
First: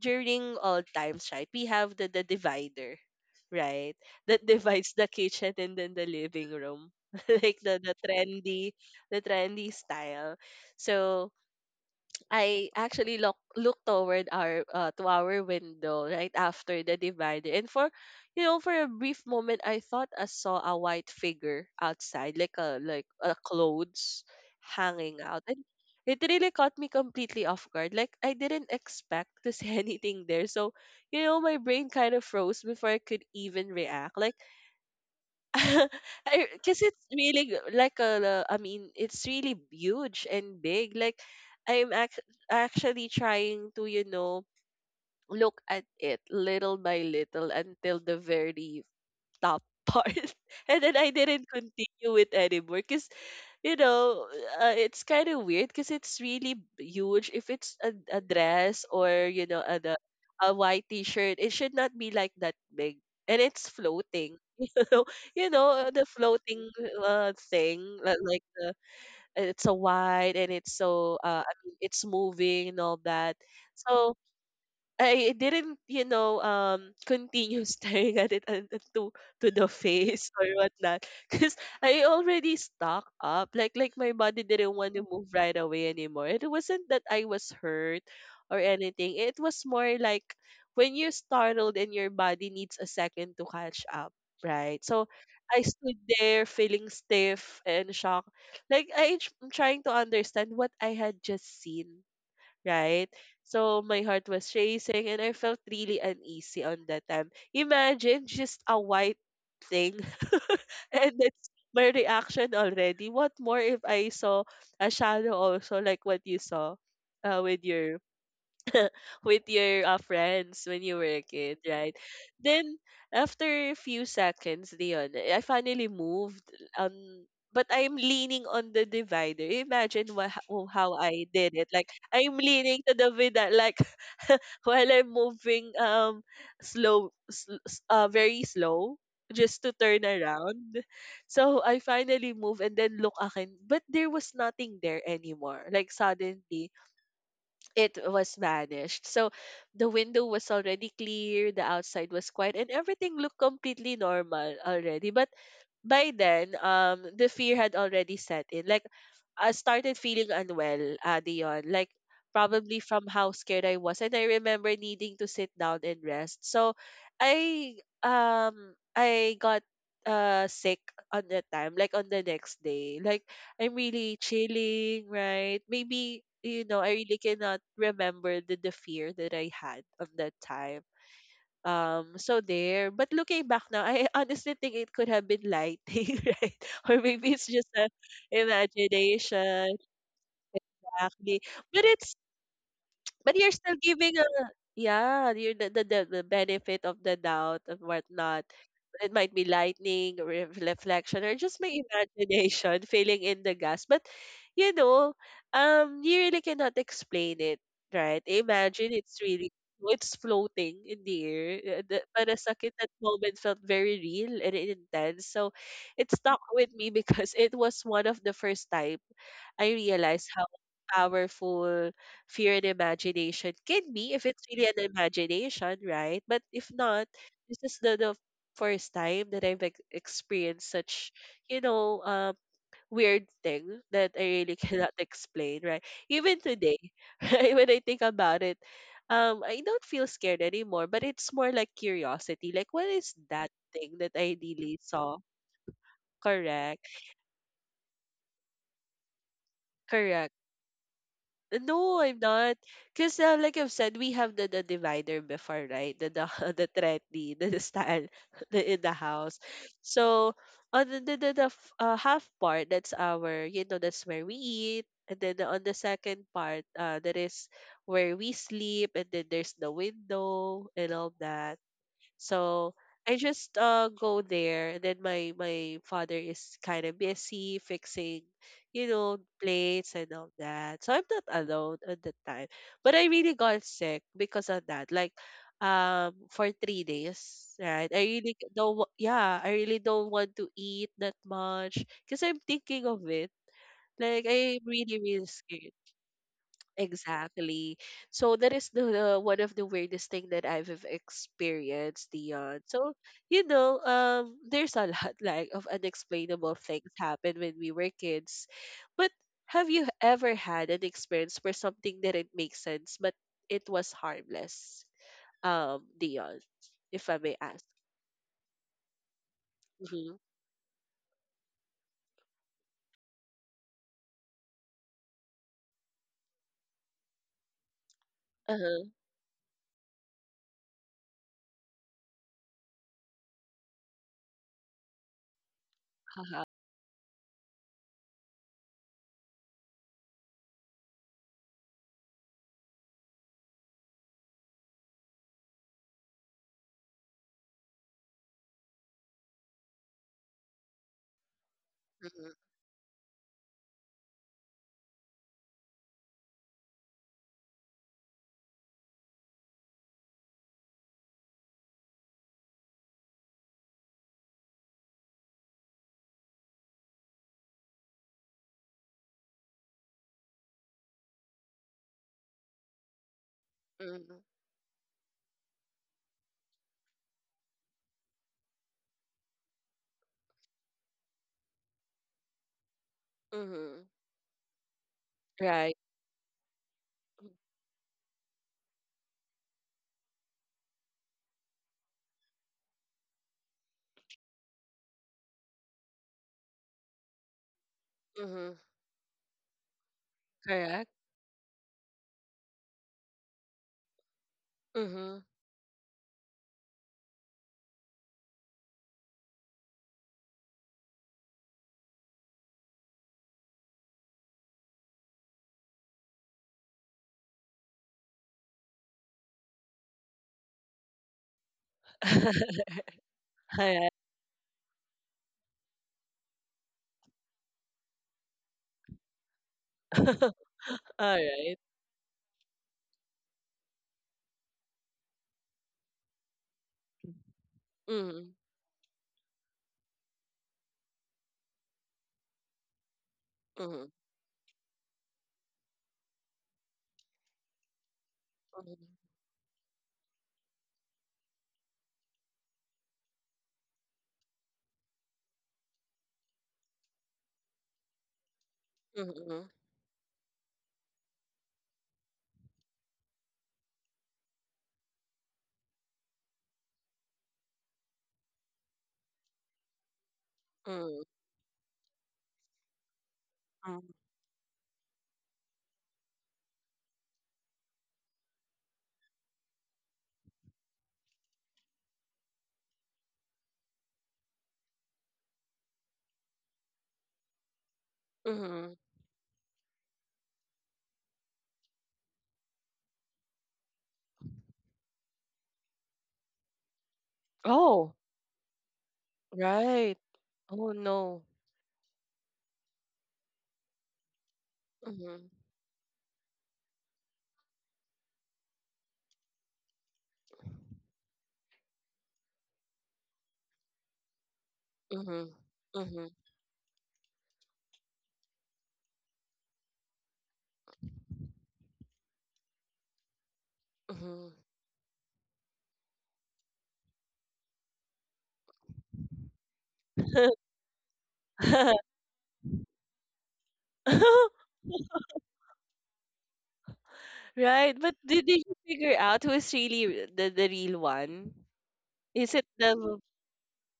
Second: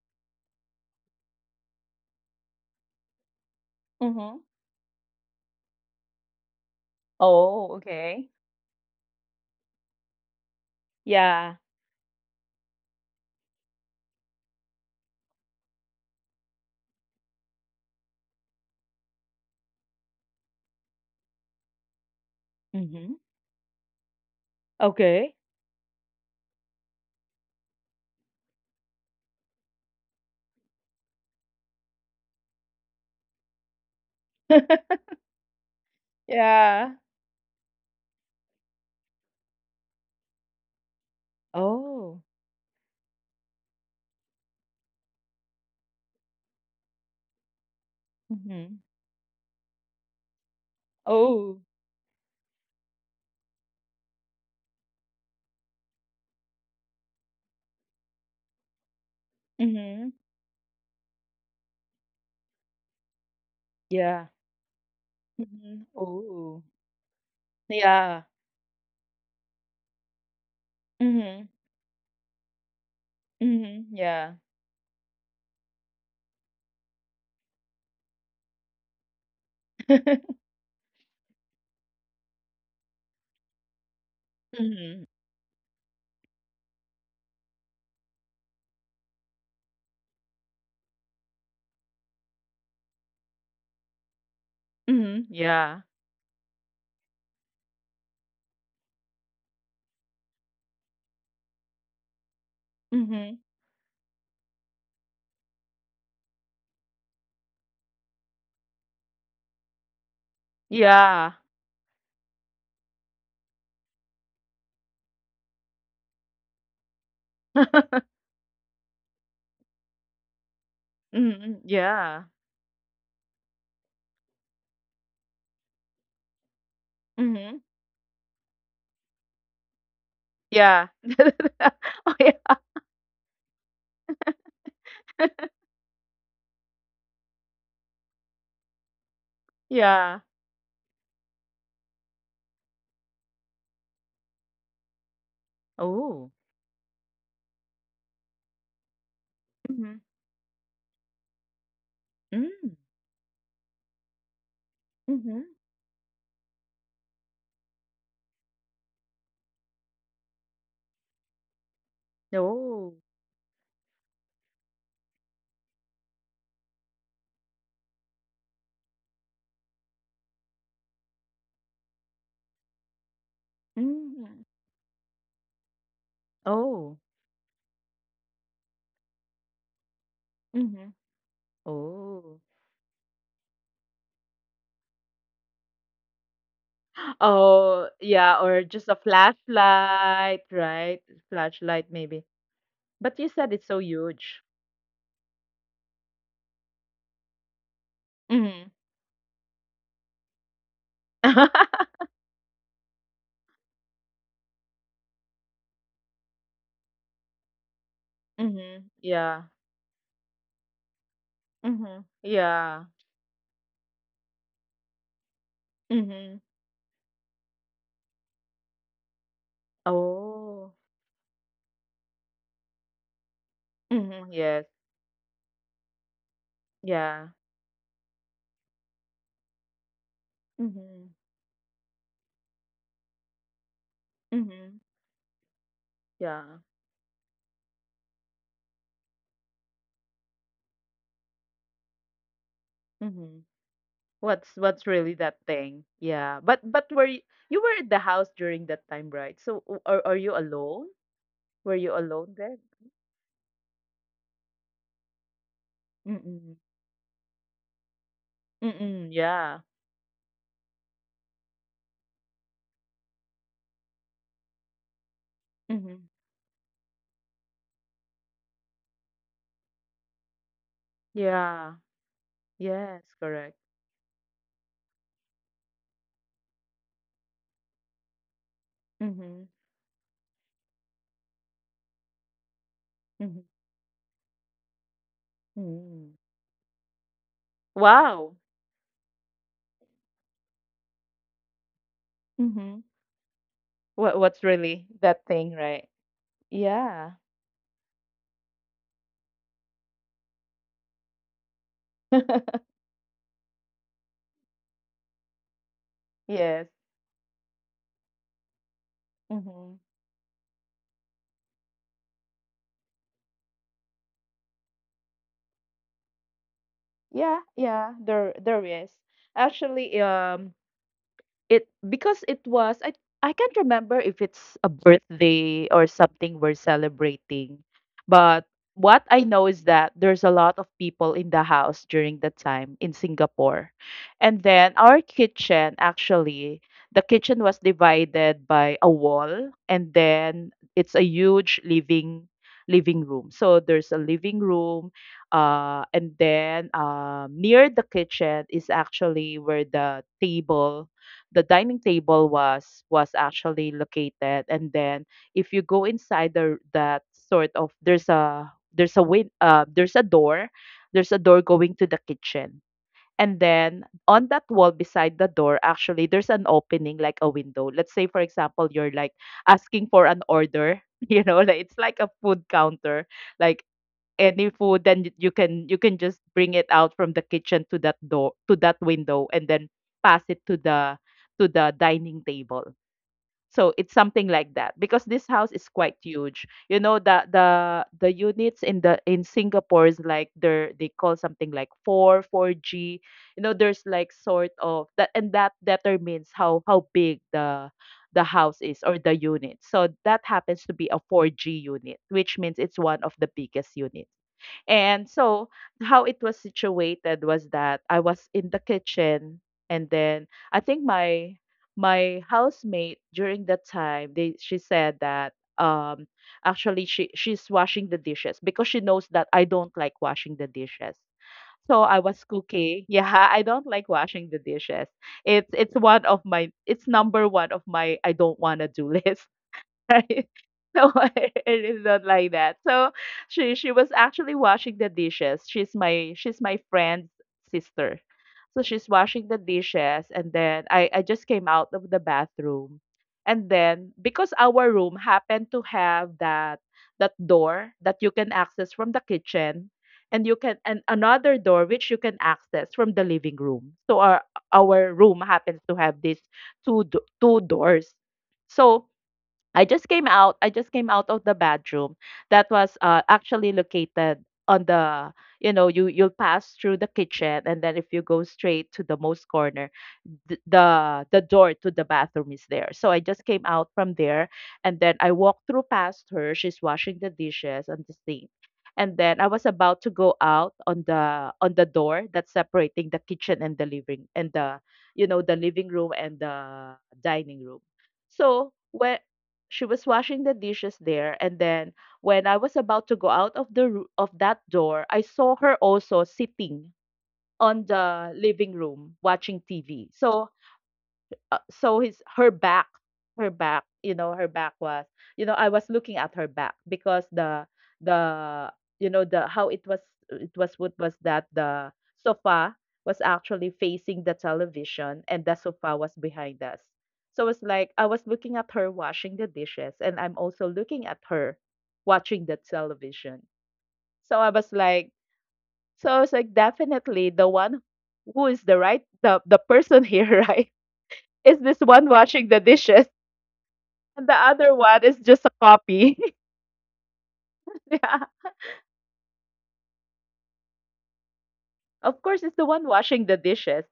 S1: during all times, right, we have the divider, right?
S2: Mm-hmm.
S1: That divides the kitchen and then the living room. Like the,
S2: Oh,
S1: the
S2: okay.
S1: trendy the trendy style. So
S2: Yeah.
S1: I actually looked toward our window right after the divider, and for you know for a brief moment I thought I saw a white figure outside, like a, like
S2: Mm-hmm.
S1: a clothes hanging
S2: Okay.
S1: out, and it really caught me completely off guard. Like I didn't expect to see anything there, so my brain kind of froze before I could even react. Like I, because
S2: Yeah.
S1: it's really like a, I mean, it's really huge and big. Like I'm
S2: Oh.
S1: actually trying to look at it little by little until the
S2: Mhm.
S1: very top part, and then I didn't
S2: Oh.
S1: continue it anymore because, you know, it's kind of weird because it's really huge. If it's a dress or a,
S2: Mhm.
S1: a white t-shirt, it should not be like that big. And it's
S2: Yeah.
S1: floating, you know, you know
S2: Mhm.
S1: uh, the
S2: Oh.
S1: floating thing,
S2: Yeah.
S1: it's so wide and it's so,
S2: Mhm.
S1: I mean it's moving and all that.
S2: Mhm.
S1: So
S2: Yeah.
S1: I didn't, continue staring at it, and to, the face or whatnot, because I already stuck up. Like my body didn't want to
S2: Mhm.
S1: move right away anymore. It wasn't that I was hurt or anything. It was more like when you're startled and your body needs a second to catch up, right? So
S2: Mhm.
S1: I
S2: Yeah.
S1: stood there feeling stiff and shocked. Like, I'm trying to understand what I had just seen, right?
S2: Mhm.
S1: So my heart was racing and I felt really uneasy on that time. Imagine just a white thing, and
S2: Yeah.
S1: that's my reaction already. What more if I saw a shadow also, like what you saw, with your with your friends when you were a kid,
S2: Mhm.
S1: right?
S2: Yeah.
S1: Then, after a few seconds, Leon, I finally moved. Um,
S2: Mhm.
S1: but I'm leaning on the divider. Imagine what
S2: Yeah.
S1: how I did it. Like
S2: Oh,
S1: I'm
S2: yeah.
S1: leaning to the vida, like, while I'm moving, slow, very slow, just to turn
S2: Yeah.
S1: around. So I finally move and then look again, but there was nothing there anymore. Like
S2: Oh.
S1: suddenly, it was vanished. So the
S2: Mhm.
S1: window was already clear, the outside was quiet, and
S2: Mm.
S1: everything looked completely normal already. But
S2: Mhm.
S1: by then, the fear had already set in. Like, I started feeling unwell, Dion. Like, probably
S2: Oh.
S1: from how scared I was, and I remember needing to sit down and rest. So, I I got sick on the time, like on the next day. Like, I'm really
S2: Mm.
S1: chilling, right? Maybe, I
S2: Oh.
S1: really cannot remember the, fear that I had on that time,
S2: Mhm. Oh.
S1: so there. But looking back now, I honestly think it could have been lighting, right? Or maybe it's just
S2: Oh,
S1: a
S2: yeah, or just a
S1: imagination,
S2: flashlight, right?
S1: exactly. But
S2: Flashlight
S1: it's
S2: maybe. But you
S1: but
S2: said
S1: you're
S2: it's
S1: still
S2: so
S1: giving a,
S2: huge.
S1: yeah, you're the benefit of the doubt and whatnot.
S2: Mm-hmm.
S1: It might be lightning, reflection, or just my imagination filling in the gas. But, you know, you really cannot explain it, right?
S2: Mm-hmm.
S1: Imagine
S2: Yeah.
S1: it's floating in the air.
S2: Mm-hmm.
S1: Para sa akin,
S2: Yeah.
S1: that moment felt very real and intense. So it
S2: Mm-hmm.
S1: stuck with me because it was one of the first time I realized how
S2: Oh,
S1: powerful fear and imagination can be if
S2: Mm-hmm.
S1: it's
S2: Yes.
S1: really an imagination, right? But if not,
S2: Yeah.
S1: this is the, first time that I've experienced
S2: Mm-hmm.
S1: such, you know, um, weird thing that I really
S2: Mm-hmm.
S1: cannot explain, right? Even
S2: Yeah.
S1: today, right, when I think about it, I don't feel scared anymore, but it's more like curiosity. Like, what is
S2: Mm-hmm.
S1: that thing that I
S2: What's
S1: really
S2: what's really
S1: saw?
S2: that thing? Yeah. But
S1: Correct,
S2: were you, you were at the house during that time, right? So are
S1: correct.
S2: you alone?
S1: Uh,
S2: Were you
S1: No, I'm
S2: alone
S1: not.
S2: then?
S1: Because, like I've said, we have the, divider before, right? The
S2: Mm-mm.
S1: the thready, the, stand the, in the
S2: Mm-mm,
S1: house.
S2: yeah.
S1: So, on the half part, that's our, that's where we eat, and then, on the
S2: Mm-hmm.
S1: second part, that is where we sleep, and then there's the window and all that.
S2: Yeah.
S1: So
S2: Yes,
S1: I just
S2: correct.
S1: go there. And then my father is kind of busy fixing,
S2: Mm-hmm.
S1: plates and all that. So I'm not alone at the time. But I really
S2: Mm-hmm.
S1: got sick because of that. Like,
S2: mm
S1: for 3 days, right, I really
S2: Wow.
S1: c- don't wa- yeah, I really don't want to eat that much because I'm
S2: Mm-hmm.
S1: thinking of it.
S2: What
S1: Like,
S2: what's
S1: I'm
S2: really
S1: really really
S2: that thing,
S1: scared.
S2: right? Yeah.
S1: Exactly. So that is the, one of the weirdest thing that I've have experienced, Dion. So, there's a lot like of unexplainable
S2: Yes.
S1: things happen when we were kids. But have
S2: Mm-hmm.
S1: you ever had an experience where something didn't make sense, but it was harmless? Dion, if I may
S2: Yeah,
S1: ask.
S2: yeah, there is. Actually,
S1: Mm-hmm.
S2: it because it was I can't remember if it's a birthday or something we're celebrating, but
S1: Uh-huh.
S2: what I know is that there's a lot of people in the house during the time in Singapore. And then our kitchen
S1: Haha.
S2: actually the kitchen was divided by a wall, and then it's a huge living room. So there's a living room, and then near the kitchen is actually where the dining
S1: Mm-hmm.
S2: table was actually located. And then if you go inside the that sort of, there's a win there's a door going to the kitchen. And then on that wall beside the door, actually there's an opening like a window. Let's say, for example, you're like asking for an order, you know, like it's like a food counter, like
S1: Mm-hmm.
S2: any food, then you can just bring it out from the kitchen to that door, to that window, and then pass it to the dining table. So
S1: Mm-hmm.
S2: it's something like that, because this house is
S1: Right.
S2: quite huge. You know, the units in the in Singapore is like, they're, they call something like four four G. You know, there's like sort of that, and that determines how big the
S1: Mm-hmm.
S2: house is or the unit. So that happens to
S1: Correct.
S2: be a 4G unit, which means it's one of the biggest units. And
S1: Mm-hmm.
S2: so how it was situated was that I was in the kitchen, and then I think my housemate during that time, they she said that, um actually she's washing the dishes because she knows that I don't like washing the dishes. So I was cooking. Yeah, I don't
S1: All
S2: like washing the dishes. It's one of my, it's number one of my I don't wanna do list, right? No,
S1: Alright.
S2: it is not like that. So she was actually washing the dishes. She's my friend's sister.
S1: Mhm,
S2: So she's washing the dishes, and then I just came out of the bathroom. And
S1: mhm,
S2: then because our room happened to have that door that you can access from the
S1: mhm,
S2: kitchen, and you can and another door which you can access from the living room. So our room happens to have these two doors. So
S1: mhm,
S2: I just came out. I just came out of the bedroom that was actually located on the, you know, you you'll pass through the kitchen, and then if you go straight to the most corner, th-
S1: mhm,
S2: the the door to the bathroom is there. So I just came out
S1: mhm,
S2: from there, and then I walked through, past her. She's washing the dishes and the sink, and then I was about to go out on the door that's separating the kitchen and the living and the you know, the living room and the dining room. So
S1: mhm.
S2: when she was washing the dishes there, and then when I was about to go out of the roo- of that door, I saw her also sitting on
S1: Oh,
S2: the living room watching TV.
S1: right.
S2: So
S1: Oh, no.
S2: so his her back, her back, you know, her back was, you
S1: Mhm,
S2: know, I was looking at her back because the you know, the how it was, it was, what was that, the sofa was actually facing the television, and
S1: mhm,
S2: the sofa was
S1: mhm,
S2: behind us. So it's like I was looking at her washing the dishes, and I'm also looking at her watching the television. so i
S1: mhm.
S2: was like so I was like, definitely, the one who is the right, the person here, right, is this one washing the dishes, and the other one is just a copy.
S1: Right, but
S2: Yeah.
S1: did you figure out who is really the real one?
S2: Of course,
S1: Is it
S2: it's the one
S1: the?
S2: washing the dishes.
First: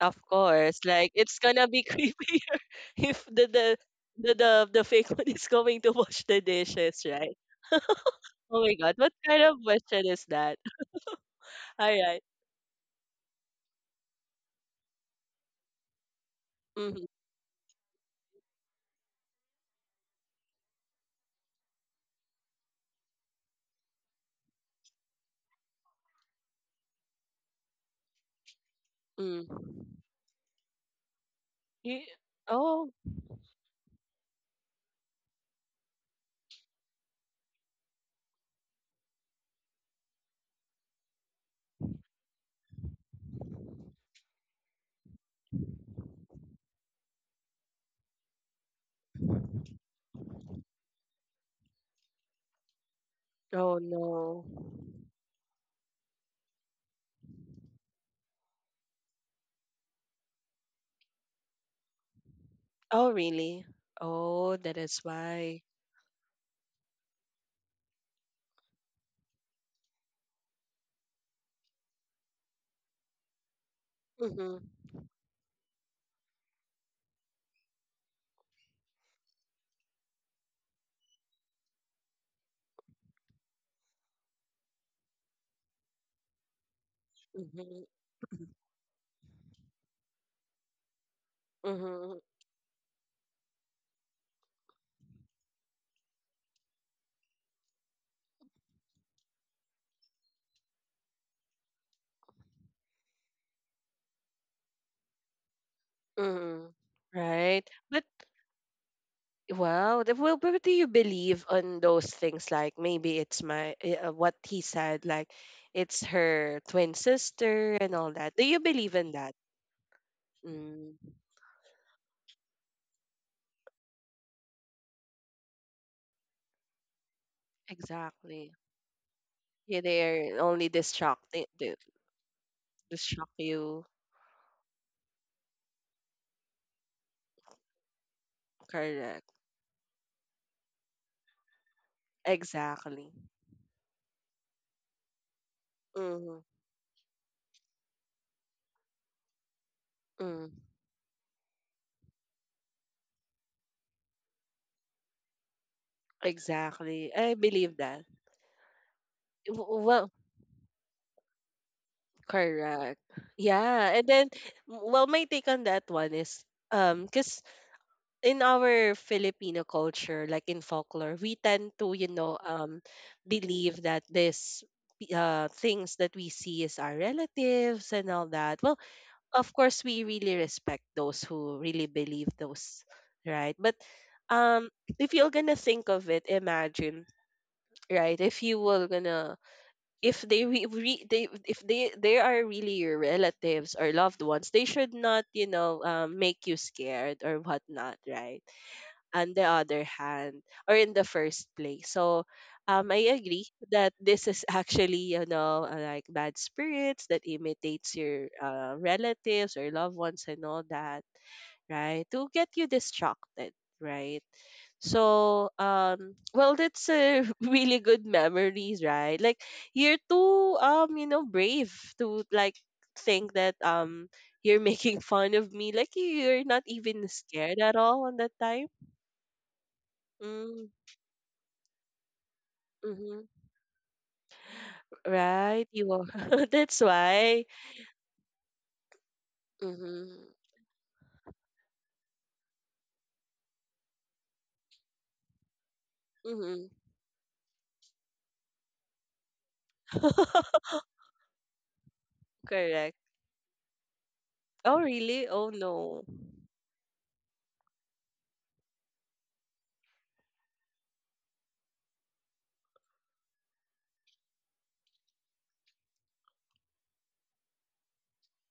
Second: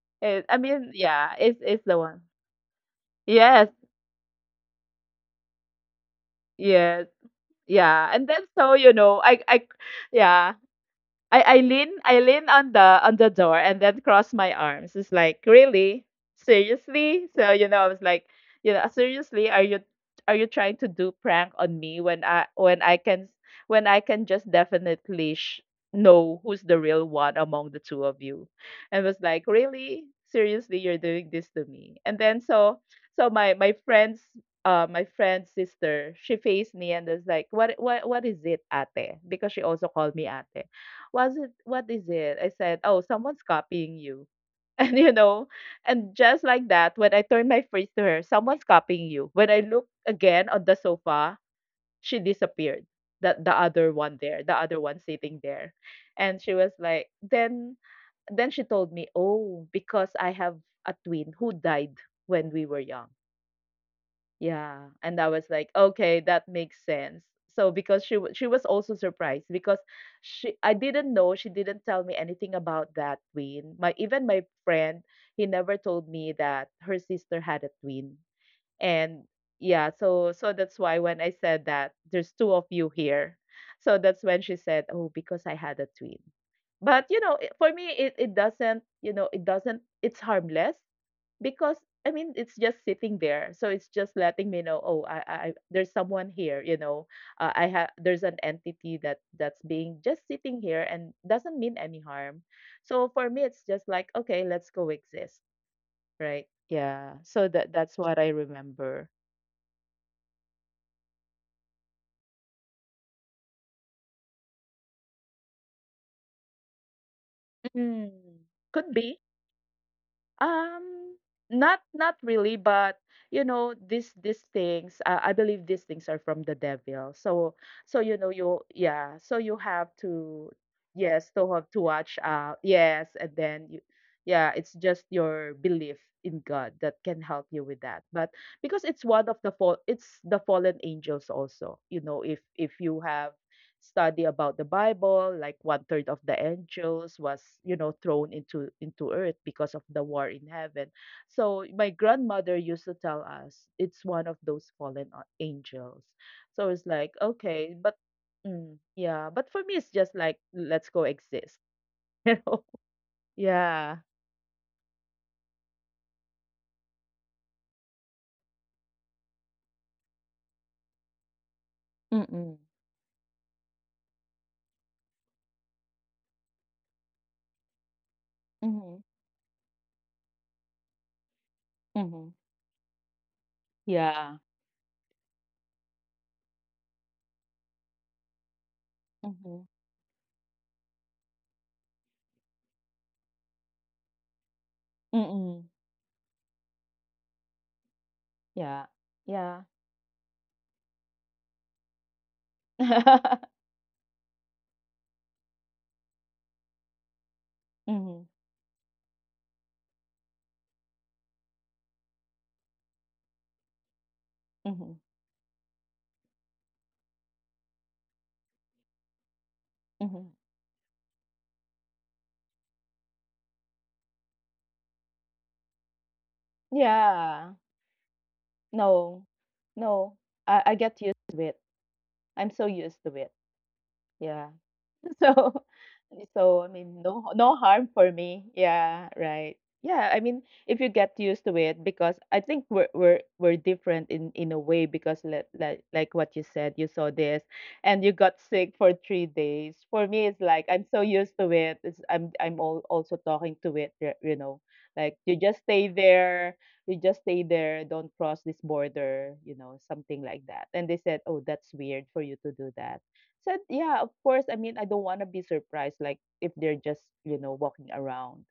S1: Of
S2: Eh, I
S1: course,
S2: mean,
S1: like
S2: yeah,
S1: it's gonna be
S2: it's the one.
S1: creepier if the
S2: Yes,
S1: the the the, the fake one is going to wash the dishes,
S2: yes.
S1: right?
S2: Yeah. And then
S1: Oh
S2: so,
S1: my
S2: you
S1: god, what
S2: know,
S1: kind of question is
S2: yeah,
S1: that?
S2: I
S1: All
S2: lean, I
S1: right.
S2: lean on the door and then cross my arms. It's like, really?
S1: Mm-hmm.
S2: Seriously? So, you know, I was like, you know, seriously, are you trying to do prank on me when I can just definitely know who's the real one among the two of you? And was like,
S1: Mm.
S2: really? Seriously, you're doing this to me.
S1: You,
S2: And then so,
S1: oh,
S2: so my friend's sister, she faced me and was like, what is it, Ate?" Because she also called me Ate. "Was it, what is it?" I said, "Oh, someone's copying you." And you know, and just like that, when I turned my face to her, "Someone's copying you." When I looked again on the sofa, she disappeared. The
S1: oh
S2: other one there,
S1: no.
S2: the other one sitting there. And she was like, then she told me, "Oh, because I have a twin who died when we were young."
S1: Oh, really? Oh, that
S2: Yeah,
S1: is
S2: and I was
S1: why.
S2: like, okay, that makes sense. So because she was also surprised because she I didn't know, she didn't tell me anything about that twin. My Even my
S1: Mm-hmm.
S2: friend, he never told me that her sister had a twin. And yeah, so that's why when I said that there's two of you here, so that's when she said, oh, because I had a twin. But you know, it- for me,
S1: Mm-hmm.
S2: it doesn't, it's harmless because, I
S1: Mm-hmm.
S2: mean, it's just sitting there. So it's just letting me know, oh, I, there's someone here, you know, I have there's an entity that that's being just sitting here and doesn't mean any harm. So for me, it's just like, okay, let's coexist, right?
S1: Mm-hmm.
S2: Yeah. So that
S1: Right.
S2: that's
S1: But
S2: what I remember.
S1: wow, well, but do you believe on those things? Like maybe it's my, what he said. Like it's her twin sister and all
S2: Mm.
S1: that. Do you
S2: Could
S1: believe
S2: be.
S1: in that?
S2: Um,
S1: Mm,
S2: not not really, but you know, these things, I believe these things are from the devil. So so you know
S1: exactly.
S2: you yeah, so you
S1: Yeah,
S2: have
S1: they are
S2: to,
S1: only distract.
S2: yes, to
S1: They,
S2: have to
S1: they
S2: watch out. Yes, and
S1: distract
S2: then you,
S1: you.
S2: yeah, it's just your belief in God that can help you with that. But because it's one of
S1: Correct.
S2: the fall it's the fallen angels also. You know, if you
S1: Exactly.
S2: have study about the Bible, like one third of the
S1: Mm,
S2: angels was, you know, thrown into earth because of the war in
S1: mm,
S2: heaven. So my grandmother used to tell us it's one of those fallen angels. So it's like
S1: exactly. I
S2: okay,
S1: believe
S2: but,
S1: that.
S2: mm, yeah, but for me it's just
S1: Well,
S2: like, let's go exist, you know?
S1: correct. Yeah,
S2: Yeah.
S1: and then, well, my take on that one is, because in our Filipino culture, like in folklore, we tend to
S2: Mm-mm.
S1: believe that this, things that we see is our relatives and all that. Well,
S2: Mm-hmm.
S1: of course, we really respect those who really
S2: Mm-hmm.
S1: believe those, right? But,
S2: Yeah.
S1: um, if you're gonna think of it, imagine, right, if you were gonna,
S2: Mm-hmm.
S1: if they re, re they if they they are really your relatives or loved ones, they should not,
S2: Mm-mm.
S1: make you scared or whatnot, right,
S2: Yeah.
S1: on the
S2: Yeah.
S1: other hand, or in the first place. So, I
S2: Mm-hmm.
S1: agree that this is actually, like bad spirits that imitates your, relatives or loved ones and all that, right, to get you distracted, right.
S2: Mm-hmm.
S1: So, well, that's a really good memories, right? Like you're
S2: Mm-hmm.
S1: too, brave to like think that, you're making fun of me. Like you're not even scared
S2: Yeah.
S1: at all on that time.
S2: No, no,
S1: Mm,
S2: I get used to it. I'm so used to
S1: mm-hmm.
S2: it. Yeah.
S1: Right,
S2: So,
S1: you are.
S2: so I
S1: That's
S2: mean, no
S1: why.
S2: no harm for me. Yeah, right.
S1: Mm-hmm.
S2: Yeah, I mean, if you get used to it, because I think we're we're different in a way because like like what you
S1: Mm-hmm.
S2: said, you saw this and you got sick for 3 days. For me, it's like I'm so used to it. It's, I'm all,
S1: Correct.
S2: also talking to it, you know,
S1: Oh,
S2: like,
S1: really?
S2: you
S1: Oh
S2: just stay
S1: no.
S2: there, you just stay there, don't cross this border, you know, something like that. And they said, oh, that's weird for you to do that. Said, yeah, of course. I mean, I don't want to be surprised, like if they're just, you know, walking around,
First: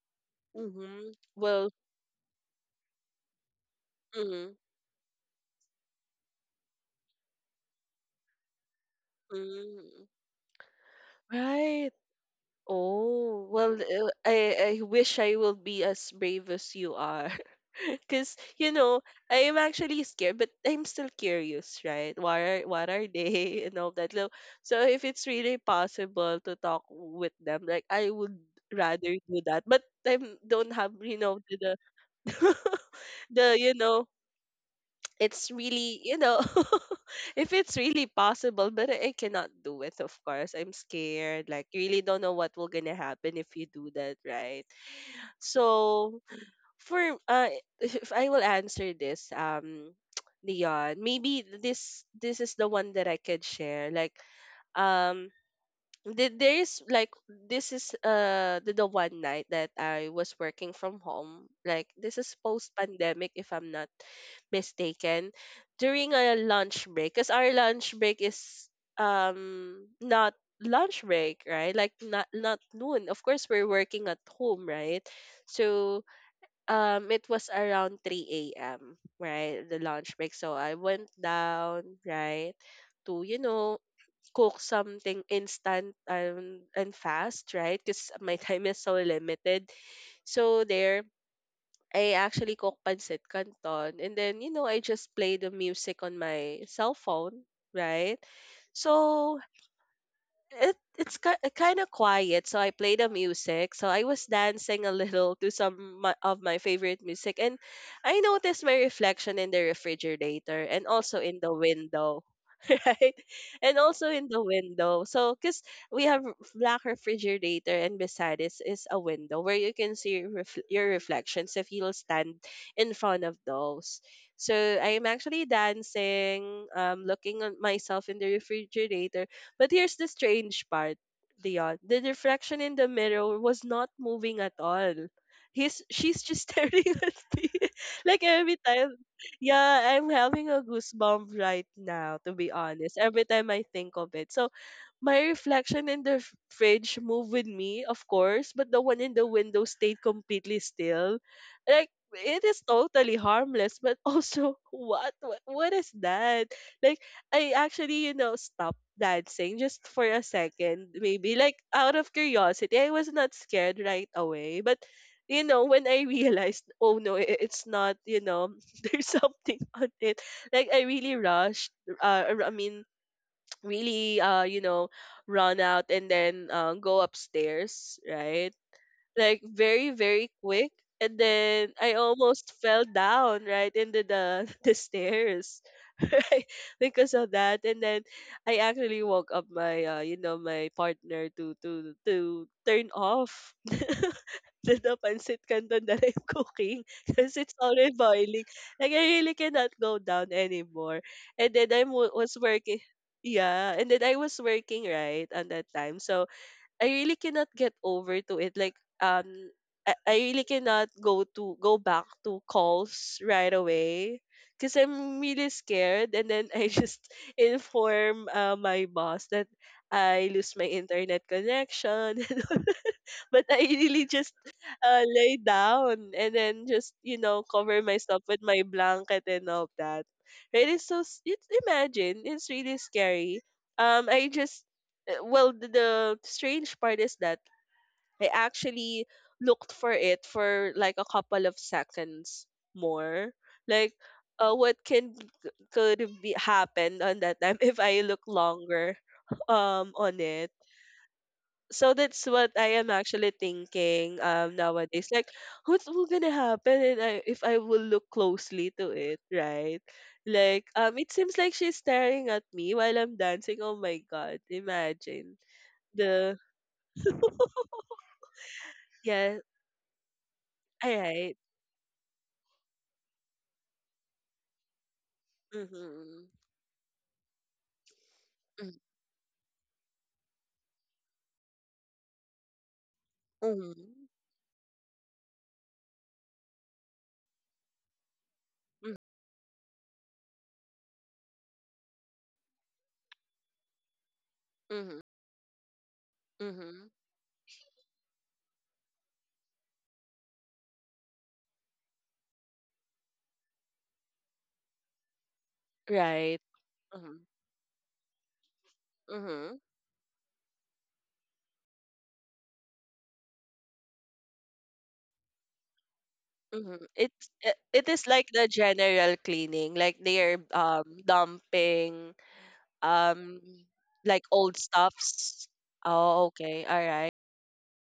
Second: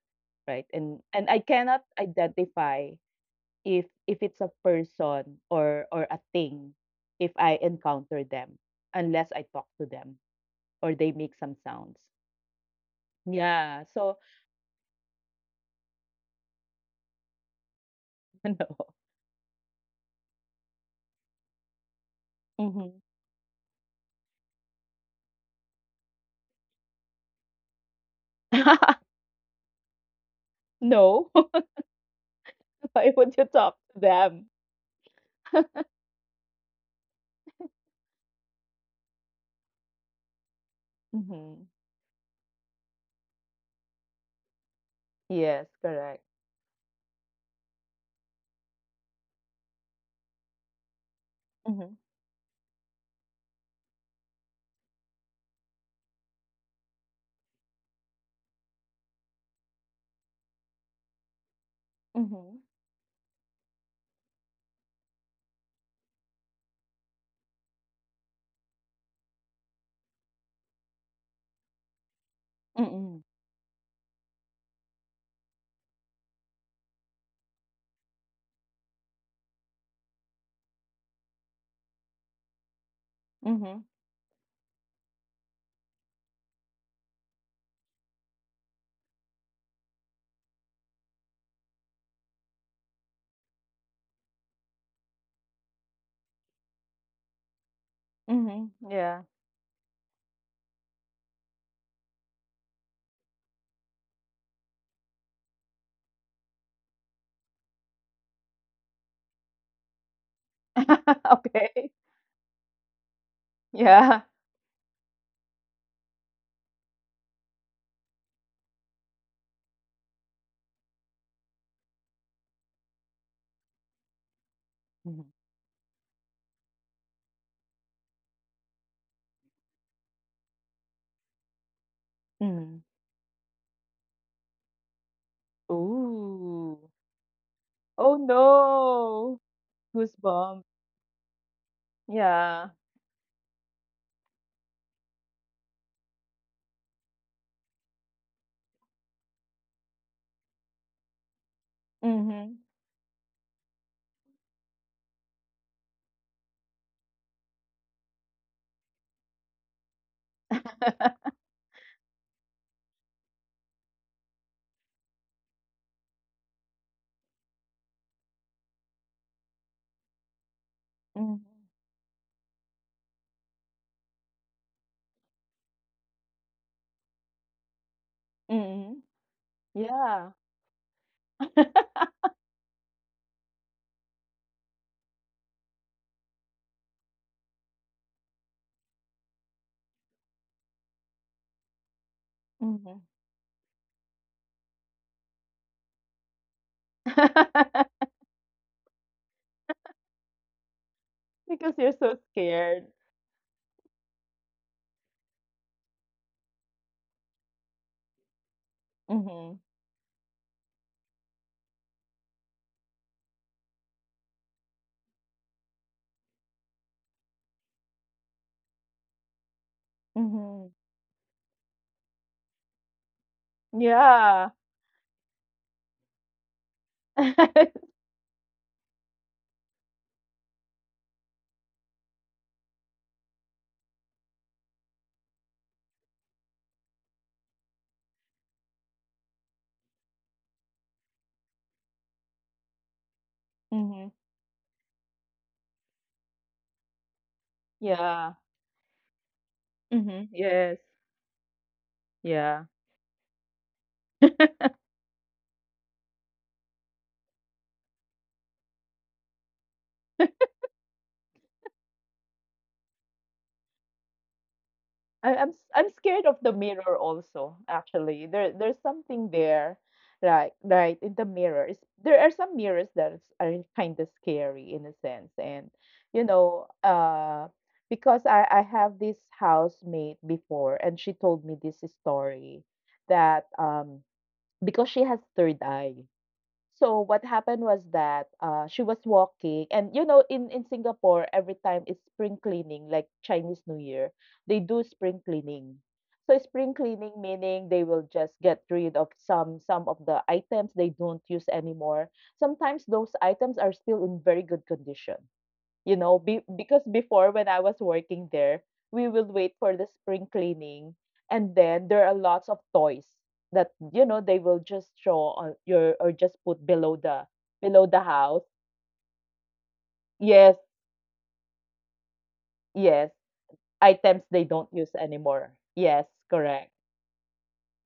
S2: right?
S1: Mm-hmm.
S2: And I
S1: Well,
S2: cannot identify if it's a
S1: mm-hmm.
S2: person or a thing, if I encounter them, unless I talk to
S1: Mm-hmm.
S2: them or they make some
S1: Right.
S2: sounds.
S1: Oh, well,
S2: Yeah. So
S1: I wish I will be as brave as you are. Because,
S2: no.
S1: I am actually scared, but I'm still curious, right? What are, what
S2: Hmm.
S1: are they and all that. So, if it's really possible to talk with them, like, I would rather do that. But I don't have,
S2: No.
S1: the, the,
S2: Why would you
S1: the,
S2: talk to them?
S1: it's really, if it's really possible, but I cannot do it. Of course I'm scared,
S2: Hmm.
S1: like you really don't know what will gonna happen if you do that, right.
S2: Yes,
S1: So
S2: correct.
S1: for, uh if I will answer this, Leon, maybe
S2: Mm-hmm.
S1: this is the one that I could share, like, um there is, like, this is, the, one night that I was working from home. Like this is
S2: Mm-hmm.
S1: post pandemic if I'm not mistaken. During a lunch break, because our lunch break is not lunch break, right? Like not noon.
S2: Mm-hmm.
S1: Of course we're working at home, right? So it was around three a.m., right? The lunch break. So I went down, right, to
S2: Mm-hmm.
S1: cook something instant and fast, right? Because my time is so limited. So there, I actually cook pancit canton, and then I just play the music on my cell phone, right?
S2: Mm-hmm. Yeah.
S1: So it's kind of quiet, so I play the music, so I was dancing a little to of my favorite music, and I noticed my reflection in the refrigerator and also in the
S2: Okay.
S1: window. Right. And also in
S2: Yeah.
S1: the window. So because we have black refrigerator, and beside it is a window where you can see your your reflections if you'll stand in front of those. So I'm
S2: Mhm.
S1: actually dancing looking at myself in the refrigerator, but here's the strange part, Dion. The reflection in the
S2: Mhm.
S1: mirror was not moving at all. He's she's just staring
S2: Ooh.
S1: at me. Like
S2: Oh,
S1: every time,
S2: no.
S1: yeah, I'm having a
S2: Goosebumps.
S1: goosebump right now, to be
S2: Yeah.
S1: honest. Every time I think of it. So my reflection in the fridge moved with me, of course, but the one in the window stayed completely still. Like it is
S2: Mhm.
S1: totally harmless, but also, what is that? Like I actually, stopped dancing just for a second, maybe like out of curiosity. I was not scared right away, but when I realized, oh no, it's not, there's something on it. Like I really
S2: Mhm.
S1: rushed. I mean, really, run out, and then go upstairs, right,
S2: Mhm.
S1: like very very
S2: Yeah.
S1: quick, and then I almost fell down right into the the stairs, right, because of that. And then I actually woke up my my partner to turn
S2: Mhm.
S1: off the pancit canton that I'm cooking, because it's already boiling. Like I really cannot go down anymore. And then I
S2: Because you're so
S1: was working.
S2: scared.
S1: Yeah, and then I was working right on that time, so I really cannot get over to it. Like,
S2: Mhm.
S1: I really cannot go back to calls right away because I'm really scared. And then I just inform, my boss that I lose my
S2: Mhm.
S1: internet connection, but I really just,
S2: Yeah.
S1: lay down, and then just cover myself with my blanket and all of that. It is so s- it's imagine it's really scary. I just, well, the strange part is that I actually looked for it for like a couple of seconds more. Like,
S2: Mhm.
S1: what can could be happen on that time, if I look
S2: Yeah.
S1: longer on it?
S2: Mhm. Yes.
S1: So that's what I
S2: Yeah.
S1: am actually thinking nowadays. Like, what's gonna happen if if I will look closely to it, right? Like, it seems like she's staring at me while I'm dancing. Oh my god! Imagine
S2: I, I'm I'm
S1: the
S2: scared of the mirror also. Actually, there there's
S1: yeah.
S2: something there, like
S1: All
S2: right
S1: right.
S2: in the mirror. It's, there are some mirrors that are kind of scary in a sense. And
S1: Mm-hmm.
S2: you know, because I
S1: Mm.
S2: have this housemate before, and she told me this story that,
S1: Mm-hmm.
S2: because she has third eye. So what happened was that, she
S1: Mm.
S2: was walking, and you know, in Singapore, every time it's spring cleaning, like Chinese New Year, they do
S1: Mm-hmm.
S2: spring cleaning. So spring
S1: Mm-hmm.
S2: cleaning meaning they will just get rid of some of the items they don't use anymore. Sometimes those items are still in very good condition. You know,
S1: Right.
S2: be, because
S1: Mm-hmm.
S2: before when I was working there, we will
S1: Mm-hmm.
S2: wait for the spring cleaning, and then there are lots of toys that you know they will just show on your or just put
S1: Mm-hmm. It's it,
S2: below
S1: it
S2: the
S1: is like the
S2: house.
S1: general cleaning, like they are
S2: Yes,
S1: dumping,
S2: yes,
S1: um
S2: items
S1: like
S2: they
S1: old
S2: don't use
S1: stuffs?
S2: anymore. Yes,
S1: Oh, okay.
S2: correct.
S1: All right.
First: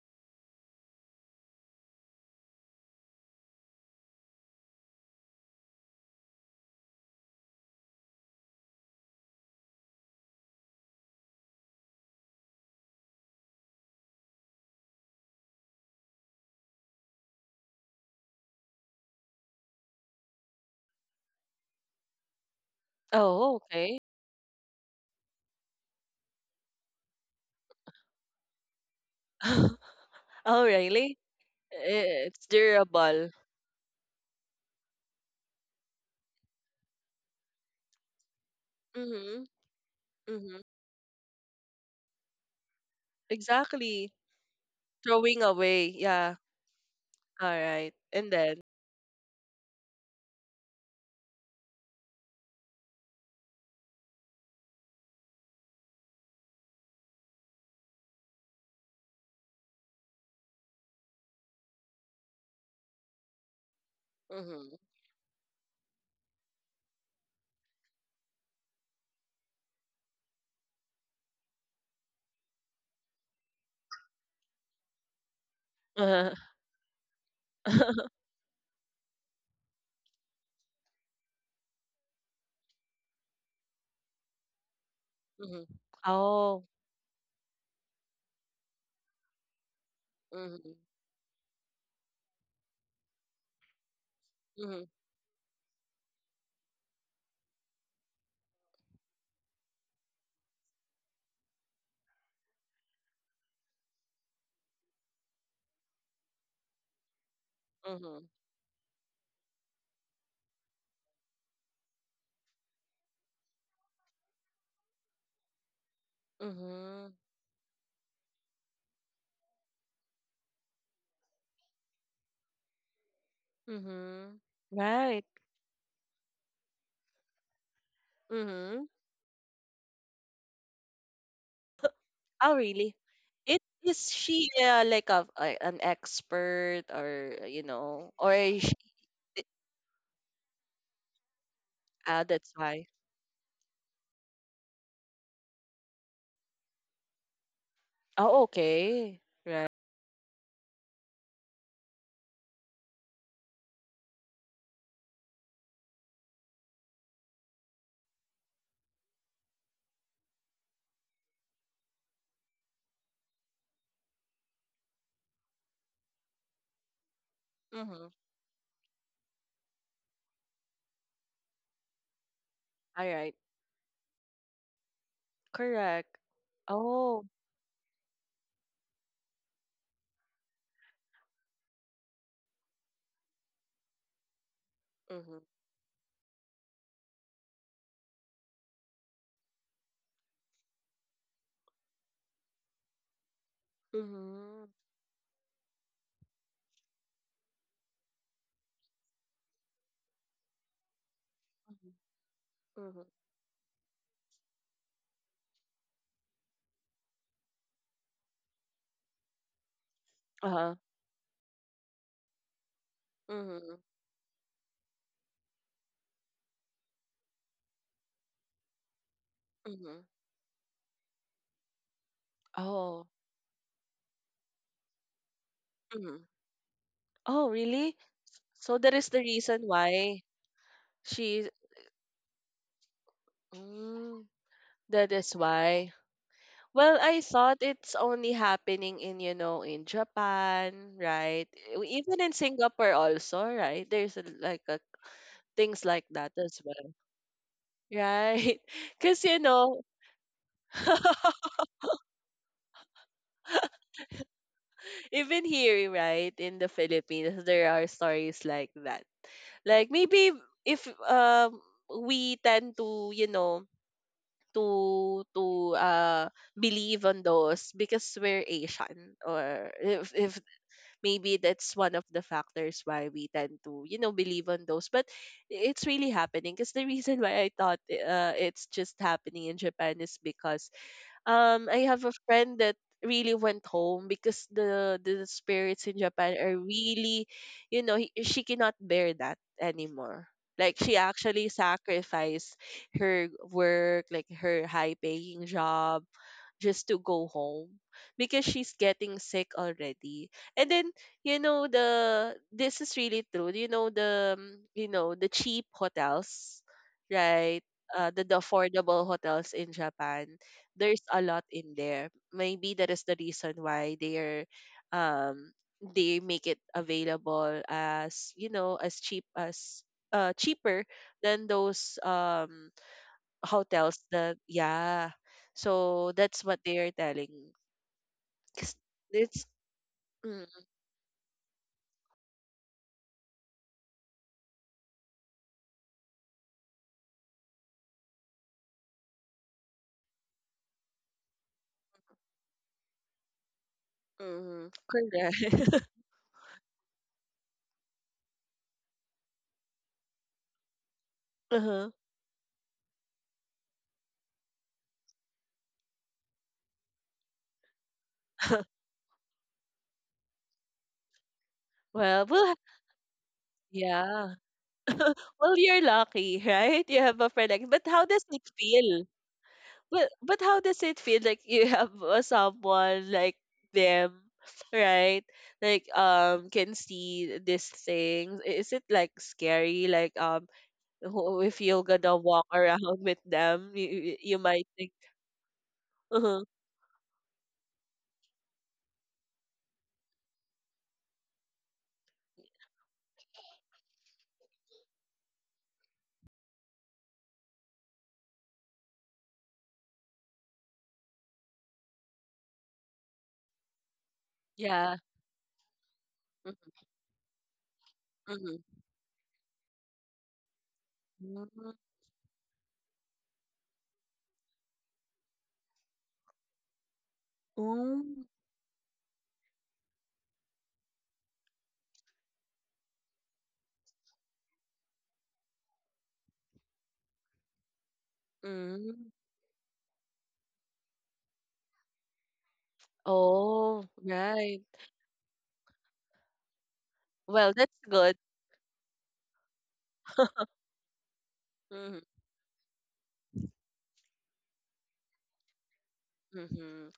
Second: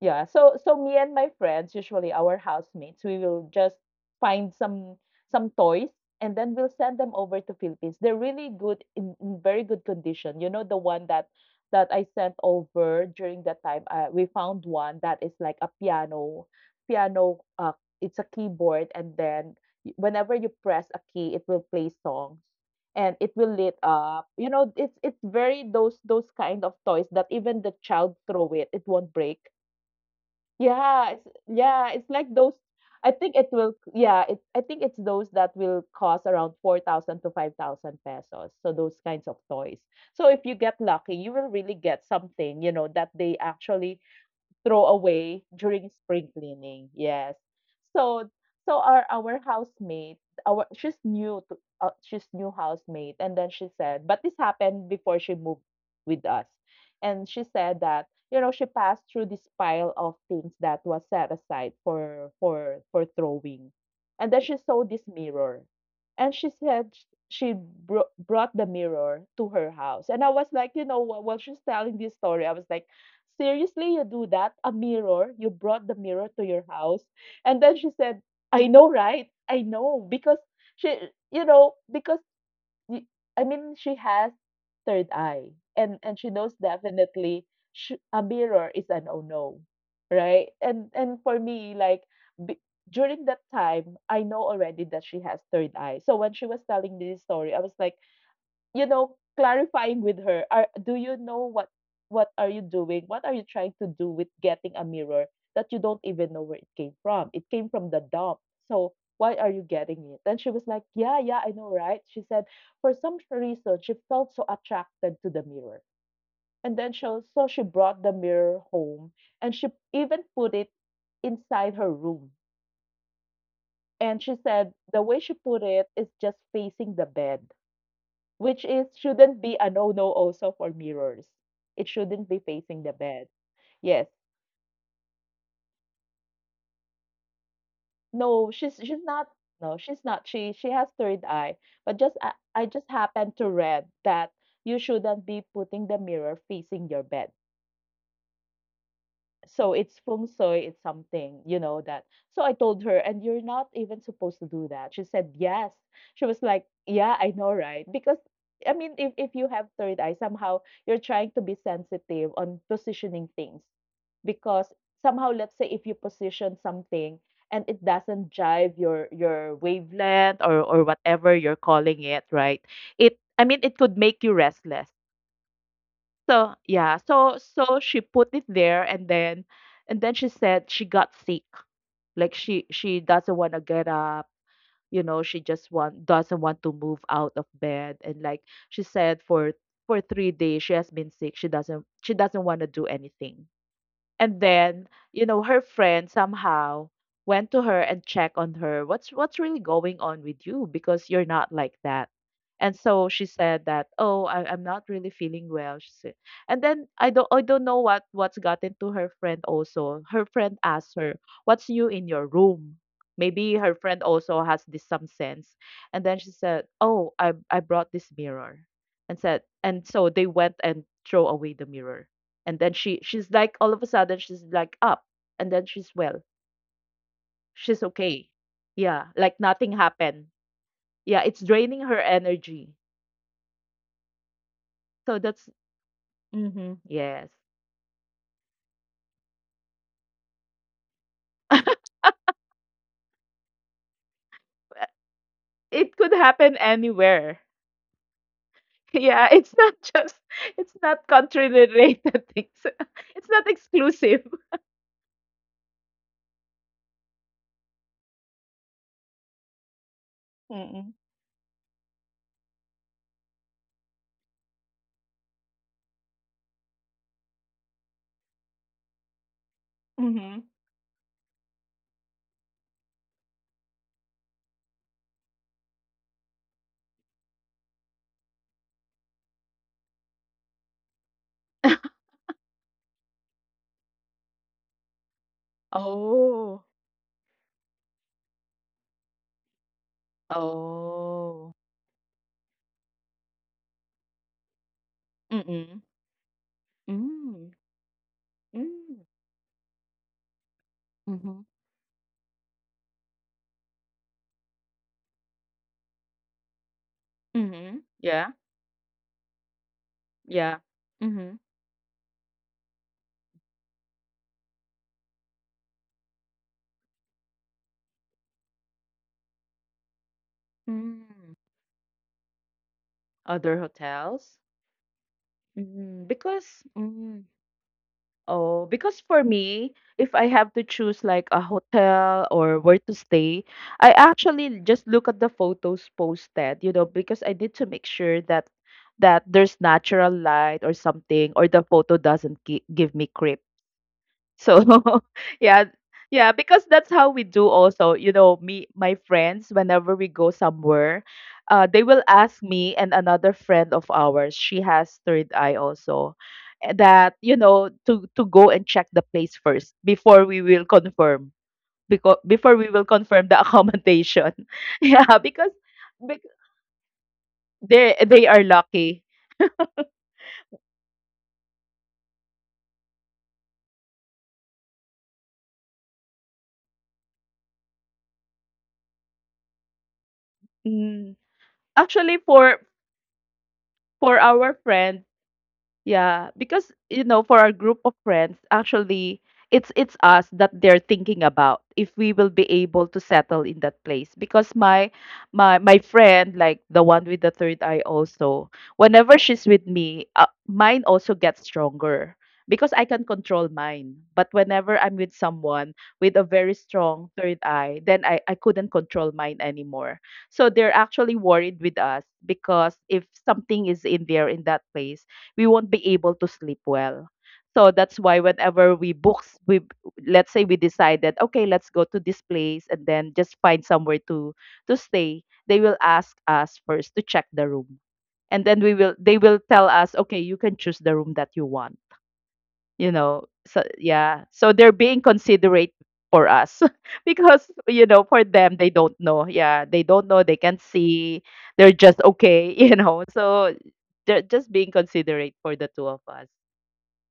S2: Yeah, so me and my friends, usually our housemates, we will just find some toys and then we'll send them over to Philippines. They're really good in very good condition. You know the one that I sent over during that time. We found one that is like a piano, piano. It's a keyboard, and then whenever you press a key, it will play songs and it will
S1: Oh,
S2: lit
S1: okay.
S2: up. You know, it's very those kind of toys that even the child throw it, it won't break.
S1: Oh,
S2: Yeah,
S1: really?
S2: it's like those.
S1: It's
S2: I think
S1: durable.
S2: it will, yeah, it I think it's those that will cost around 4,000 to 5,000 pesos. So those kinds of
S1: Mhm.
S2: toys. So if you
S1: Mhm.
S2: get lucky, you will really get something, you know, that they actually
S1: Exactly.
S2: throw away
S1: Throwing
S2: during
S1: away.
S2: spring
S1: Yeah.
S2: cleaning. Yes.
S1: All right.
S2: So
S1: And then.
S2: so our housemate, our she's new to she's new housemate, and then she said, but this happened before she moved with us, and she said that you know she passed through this pile of things that was set aside for throwing, and then she
S1: Mhm.
S2: saw this mirror, and she said she brought the mirror to her house, and I was like, you know, while she's telling this story, I was like, seriously, you do that? A mirror? You brought the mirror
S1: Mhm.
S2: to your house? And then she said, I know, right? I know. Because she, you know, because y- I mean, she has third eye, and she knows
S1: Oh.
S2: definitely sh a mirror is an oh no, right?
S1: Mhm.
S2: And for me, like, b during that time, I know already
S1: Mhm.
S2: that she has third eye. So when she was telling me this story, I was like, you know, clarifying with her, do you know what are you doing? What are you trying to do with getting a mirror that you don't even know where it came from? It came from the
S1: Mhm.
S2: dump. So why are you getting it? And she was like, yeah, yeah, I know, right? She said, for some reason, she felt so attracted to the mirror. And then
S1: Mhm.
S2: so she brought the mirror home and she even put it inside her room. And she
S1: Mhm.
S2: said the way
S1: Right.
S2: she put it is just facing the bed. Which
S1: Mhm.
S2: is shouldn't be a no-no also for mirrors. It shouldn't be
S1: Oh,
S2: facing
S1: really?
S2: the bed.
S1: It
S2: Yes.
S1: is she, like a an expert, or or
S2: No,
S1: is she?
S2: she's not, no, she's not. She has third eye. But just
S1: That's
S2: I just
S1: why.
S2: happened to read that you shouldn't be putting the mirror facing your bed.
S1: Oh, okay.
S2: So
S1: Right.
S2: it's feng shui, it's something, you know, that. So I told her, and you're not even supposed to do that. She said, yes. She was like, yeah, I know, right? Because, I mean, if you have third eye, somehow you're trying to be sensitive on positioning things. Because somehow, let's say if you position something and it
S1: Mhm.
S2: doesn't jive your wavelength or whatever you're calling it, right?
S1: All
S2: It I
S1: right.
S2: mean, it could make you restless.
S1: Correct.
S2: So, yeah.
S1: Oh.
S2: So she put it there and then she said she got sick. Like she doesn't want to get up, you know, she
S1: Mhm.
S2: just want doesn't want to move out of bed and like she said for 3 days she has been sick. She doesn't want to do anything. And
S1: Mhm.
S2: then, you know, her friend somehow went to her and checked on her. What's really going on with you? Because you're not like
S1: Mhm.
S2: that. And so
S1: Mhm.
S2: she said that, oh, I'm not really feeling well. She said, and then I don't know what what's gotten to her friend also. Her friend
S1: Uh-huh.
S2: asked her, what's new in your room? Maybe her
S1: Mhm.
S2: friend also has this some sense. And then she said, oh, I brought this mirror, and said, and so
S1: Mhm.
S2: they went and throw away the mirror, and then she
S1: Oh.
S2: she's like all of a sudden she's like up and then
S1: Mhm. Oh,
S2: she's
S1: really?
S2: okay,
S1: So that
S2: yeah,
S1: is the
S2: like nothing
S1: reason
S2: happened,
S1: why
S2: yeah, it's
S1: she
S2: draining her energy.
S1: mm, that
S2: So
S1: is
S2: that's,
S1: why.
S2: mm-hmm,
S1: Well, I
S2: yes.
S1: thought it's only happening in Japan, right? Even in Singapore also, right? There's things
S2: It
S1: like
S2: could
S1: that
S2: happen
S1: as well,
S2: anywhere.
S1: right?
S2: Yeah,
S1: Because,
S2: it's not just it's not country related things. It's not exclusive.
S1: even here, right, in the Philippines, there are stories like that. Like maybe if
S2: Mm-mm.
S1: we tend to, to believe on those because we're Asian, or if
S2: Mm-hmm.
S1: if maybe that's one of the factors why we tend to believe on those, but it's really happening, because the reason why I thought, it's just happening in Japan, is because I have a friend that really went home because the spirits in Japan
S2: Oh.
S1: are really, she cannot bear that anymore. Like she actually
S2: Oh.
S1: sacrificed her work, like her high paying
S2: Mm-mm.
S1: job, just to go
S2: Mm.
S1: home because she's
S2: Mm.
S1: getting sick already. And then,
S2: Mm-hmm.
S1: the this is really true. You know the the cheap hotels, right?
S2: Mm-hmm. Yeah.
S1: The affordable hotels in Japan,
S2: Yeah.
S1: there's a
S2: Mm-hmm.
S1: lot in there. Maybe that is the reason why they are um they make it available as you know as cheaper
S2: Mm.
S1: than those
S2: Other
S1: hotels
S2: hotels?
S1: that, yeah,
S2: Mm,
S1: so that's
S2: because
S1: what they are
S2: mm,
S1: telling.
S2: oh,
S1: 'Cause
S2: because for
S1: it's
S2: me, if I have
S1: mm,
S2: to choose like a hotel or where to stay, I actually just look at the photos posted, you know, because I need to make sure that there's natural light or something, or the photo doesn't give me creep. So
S1: correct.
S2: yeah, yeah, because that's how we do also. You know, me my friends, whenever we go somewhere, they
S1: Uh-huh.
S2: will ask me and another friend of ours, she has third eye also, eh, that, you know, to go and check the place first before we will confirm. Because
S1: well well
S2: before
S1: ha-
S2: we will confirm the accommodation.
S1: yeah.
S2: Yeah,
S1: Well, you're
S2: because
S1: lucky, right, you have a friend like, but how
S2: they
S1: does
S2: are
S1: it
S2: lucky.
S1: feel? But how does it feel like you have, someone like them, right, like can see these things? Is it like scary, like
S2: Mm.
S1: if you're
S2: Actually,
S1: gonna walk around with them, you,
S2: for
S1: you you
S2: our
S1: might think.
S2: friend, yeah,
S1: Mhm.
S2: because you know, for our group of friends, actually, it's us that they're thinking about if we will be able to settle in that place. Because my friend, like the one with the third eye, also, whenever she's with me, mine also gets stronger because I can control mine. But whenever I'm
S1: Yeah.
S2: with someone with a very
S1: Mm,
S2: strong third eye, then I
S1: mhm.
S2: couldn't control mine anymore. So they're actually worried
S1: Mm.
S2: with us because if something is in there in that place we won't be able to sleep well. So that's why
S1: Mm.
S2: whenever we books, we let's say we decided, okay, let's go to this place and then just find somewhere to stay. They will ask us first to check the room, and then we will
S1: Mm.
S2: they will tell us, okay, you can choose the room that you want, you know, so
S1: Oh,
S2: yeah, so
S1: right.
S2: they're being considerate for us because
S1: Well, that's
S2: you know for
S1: good.
S2: them they don't know, yeah, they don't know, they can't see, they're just
S1: Mhm,
S2: okay. You know, so they're just being considerate for the two of us.
S1: mhm.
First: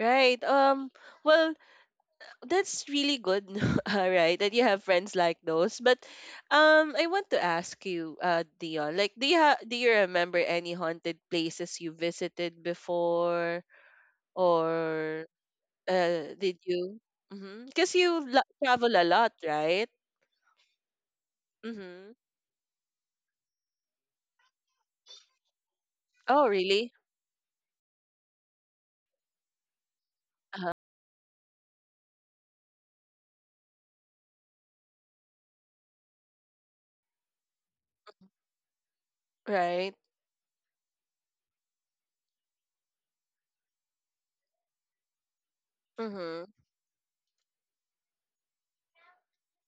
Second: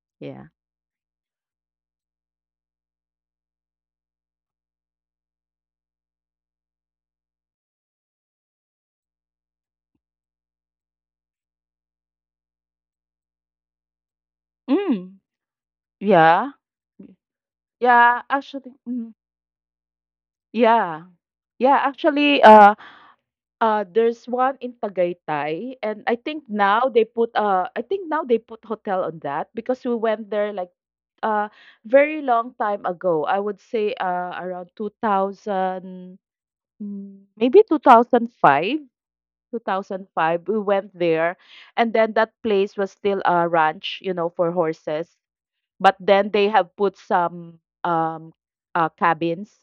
S1: Right.
S2: Yeah.
S1: Well, that's really good. All right, that you have friends like those. But, I want to ask you, Dion, like, do you ha do you remember any haunted places you visited before, or
S2: Mm. Yeah.
S1: did you? Because
S2: Yeah,
S1: you lo
S2: actually,
S1: travel a
S2: mm,
S1: lot, right?
S2: yeah. yeah
S1: Mm-hmm.
S2: actually uh uh there's one in Tagaytay and I think
S1: Oh,
S2: now
S1: really?
S2: they put I think now they put hotel on that because we went there like, uh, very long time ago. I would say, around 2000, mm, maybe 2005.
S1: Right.
S2: 2005 we went there and then that place was still a ranch you know for horses but then
S1: Mhm.
S2: they have put some um cabins,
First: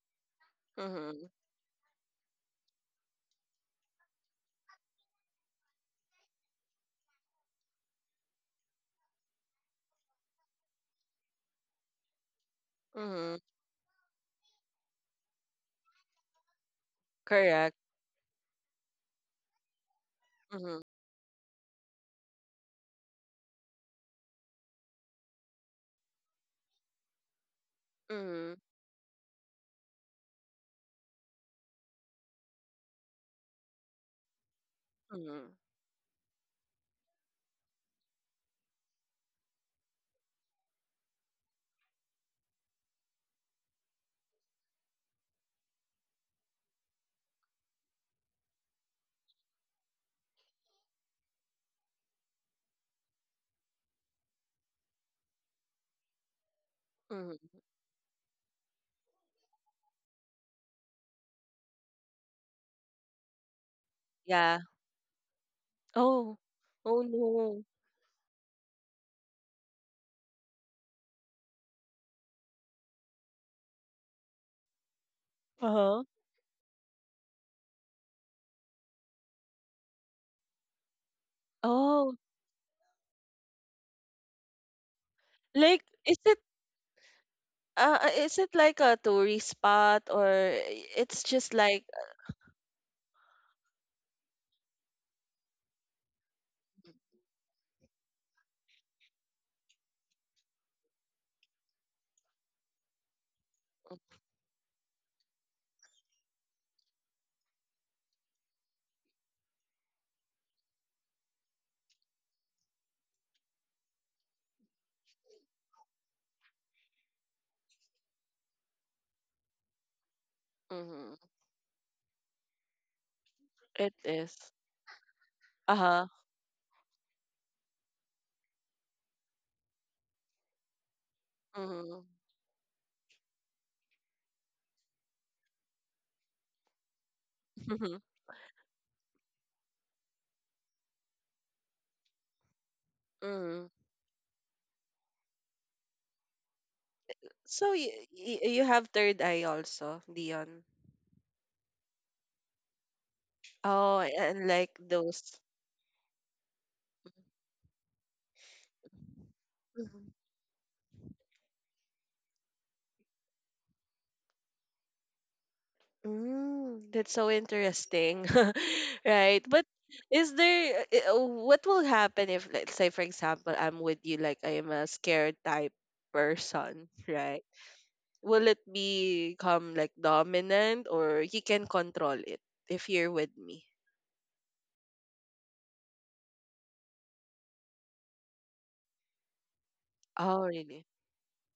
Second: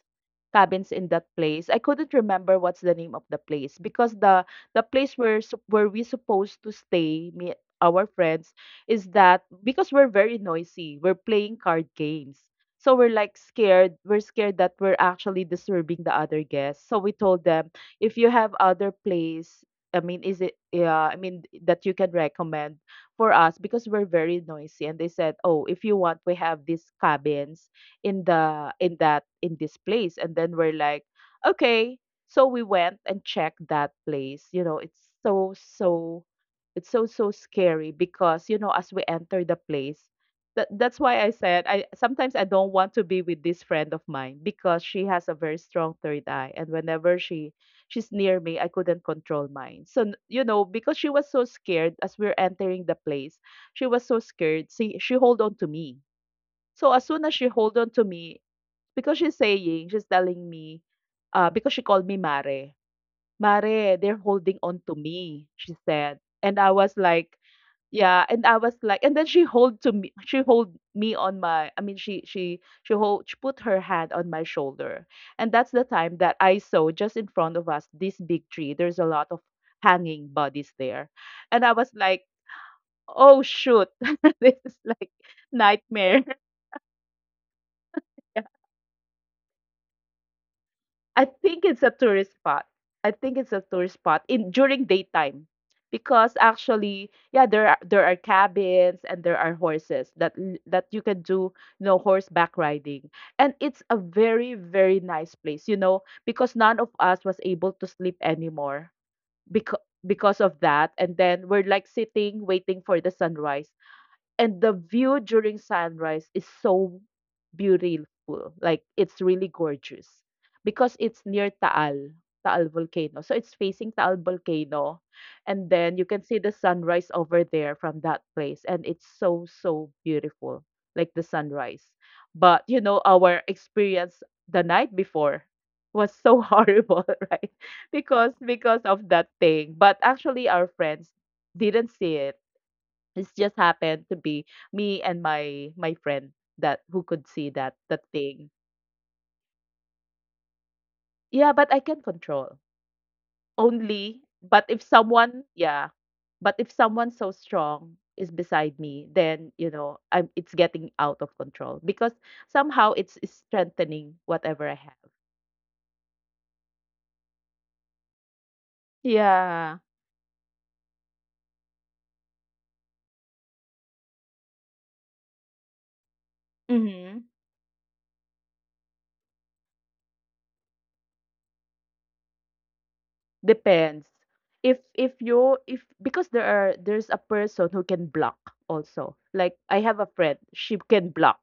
S2: cabins in that
S1: Mhm.
S2: place. I couldn't remember what's the name of the place because the place where we supposed to stay, me, our friends, is that because we're very noisy, we're playing card games. So we're like
S1: Mhm.
S2: scared. We're scared that we're actually disturbing the other guests. So we told them,
S1: Correct.
S2: if you have other place, I mean,
S1: Mhm.
S2: I mean, that you can recommend, for us because we're very noisy. And they said, oh, if you want we have these cabins in
S1: Mhm.
S2: the in that in this place. And then we're like, okay. So we went and checked that place. You know,
S1: Mhm.
S2: it's so, so scary because, you know, as we enter the place, that, that's why I said I sometimes I don't want to be with this friend of mine because she has a very strong third eye and whenever she's near me I couldn't control mine. So you know because she was so scared as we're entering the place, she was so scared. See she hold on to me. So as soon as she
S1: Mhm.
S2: hold on to me because she's telling me because she called me Mare. Mare, they're holding
S1: Yeah.
S2: on to me, she said.
S1: Oh.
S2: And I was
S1: Oh
S2: like,
S1: no.
S2: yeah, and I was like, and then she hold to me, she hold me on my, I mean, she hold, she put her hand on my shoulder, and that's the
S1: Uh-huh.
S2: time that I saw just in front of us this big tree. There's a lot of hanging bodies there, and I was
S1: Oh.
S2: like, oh shoot, this is like
S1: Like is
S2: nightmare.
S1: it, is it like a tourist spot, or it's
S2: I
S1: just
S2: think it's
S1: like.
S2: a tourist spot. I think it's a tourist spot in during daytime because actually, yeah, there are cabins and there are horses that that you can do, you know, horseback riding. And it's a very very nice place, you know, because none of us was able to sleep anymore because because of that and then we're like sitting waiting for the sunrise and the view during sunrise is so beautiful. Like it's really gorgeous because
S1: Mhm.
S2: it's near Taal, Taal volcano. So it's facing
S1: It
S2: Taal
S1: is.
S2: volcano and then you
S1: Uh-huh.
S2: can see the sunrise over there from that place and it's so so beautiful like the sunrise.
S1: Mhm.
S2: But you know our experience the night before was so horrible, right?
S1: Mhm.
S2: Because of that thing. But actually our friends didn't see it, it just happened to be me and my friend that who could see that
S1: So you
S2: that thing.
S1: you have third eye also, Dion.
S2: Yeah, but I can control.
S1: Oh,
S2: Only
S1: and
S2: but if
S1: like
S2: someone,
S1: those.
S2: yeah. But if someone so strong is beside me, then you know,
S1: Mm-hmm.
S2: I'm it's getting out of control because somehow it's strengthening whatever I have.
S1: Mm, that's so interesting, right? But
S2: Yeah.
S1: is there, what will happen if, let's say, for example, I'm with you, like I am a scared type person,
S2: Mm-hmm.
S1: right? Will it become like dominant, or you can control it if you're with me?
S2: Depends. If because there's a person who can block also. Like I have a
S1: Oh,
S2: friend,
S1: really?
S2: she can block.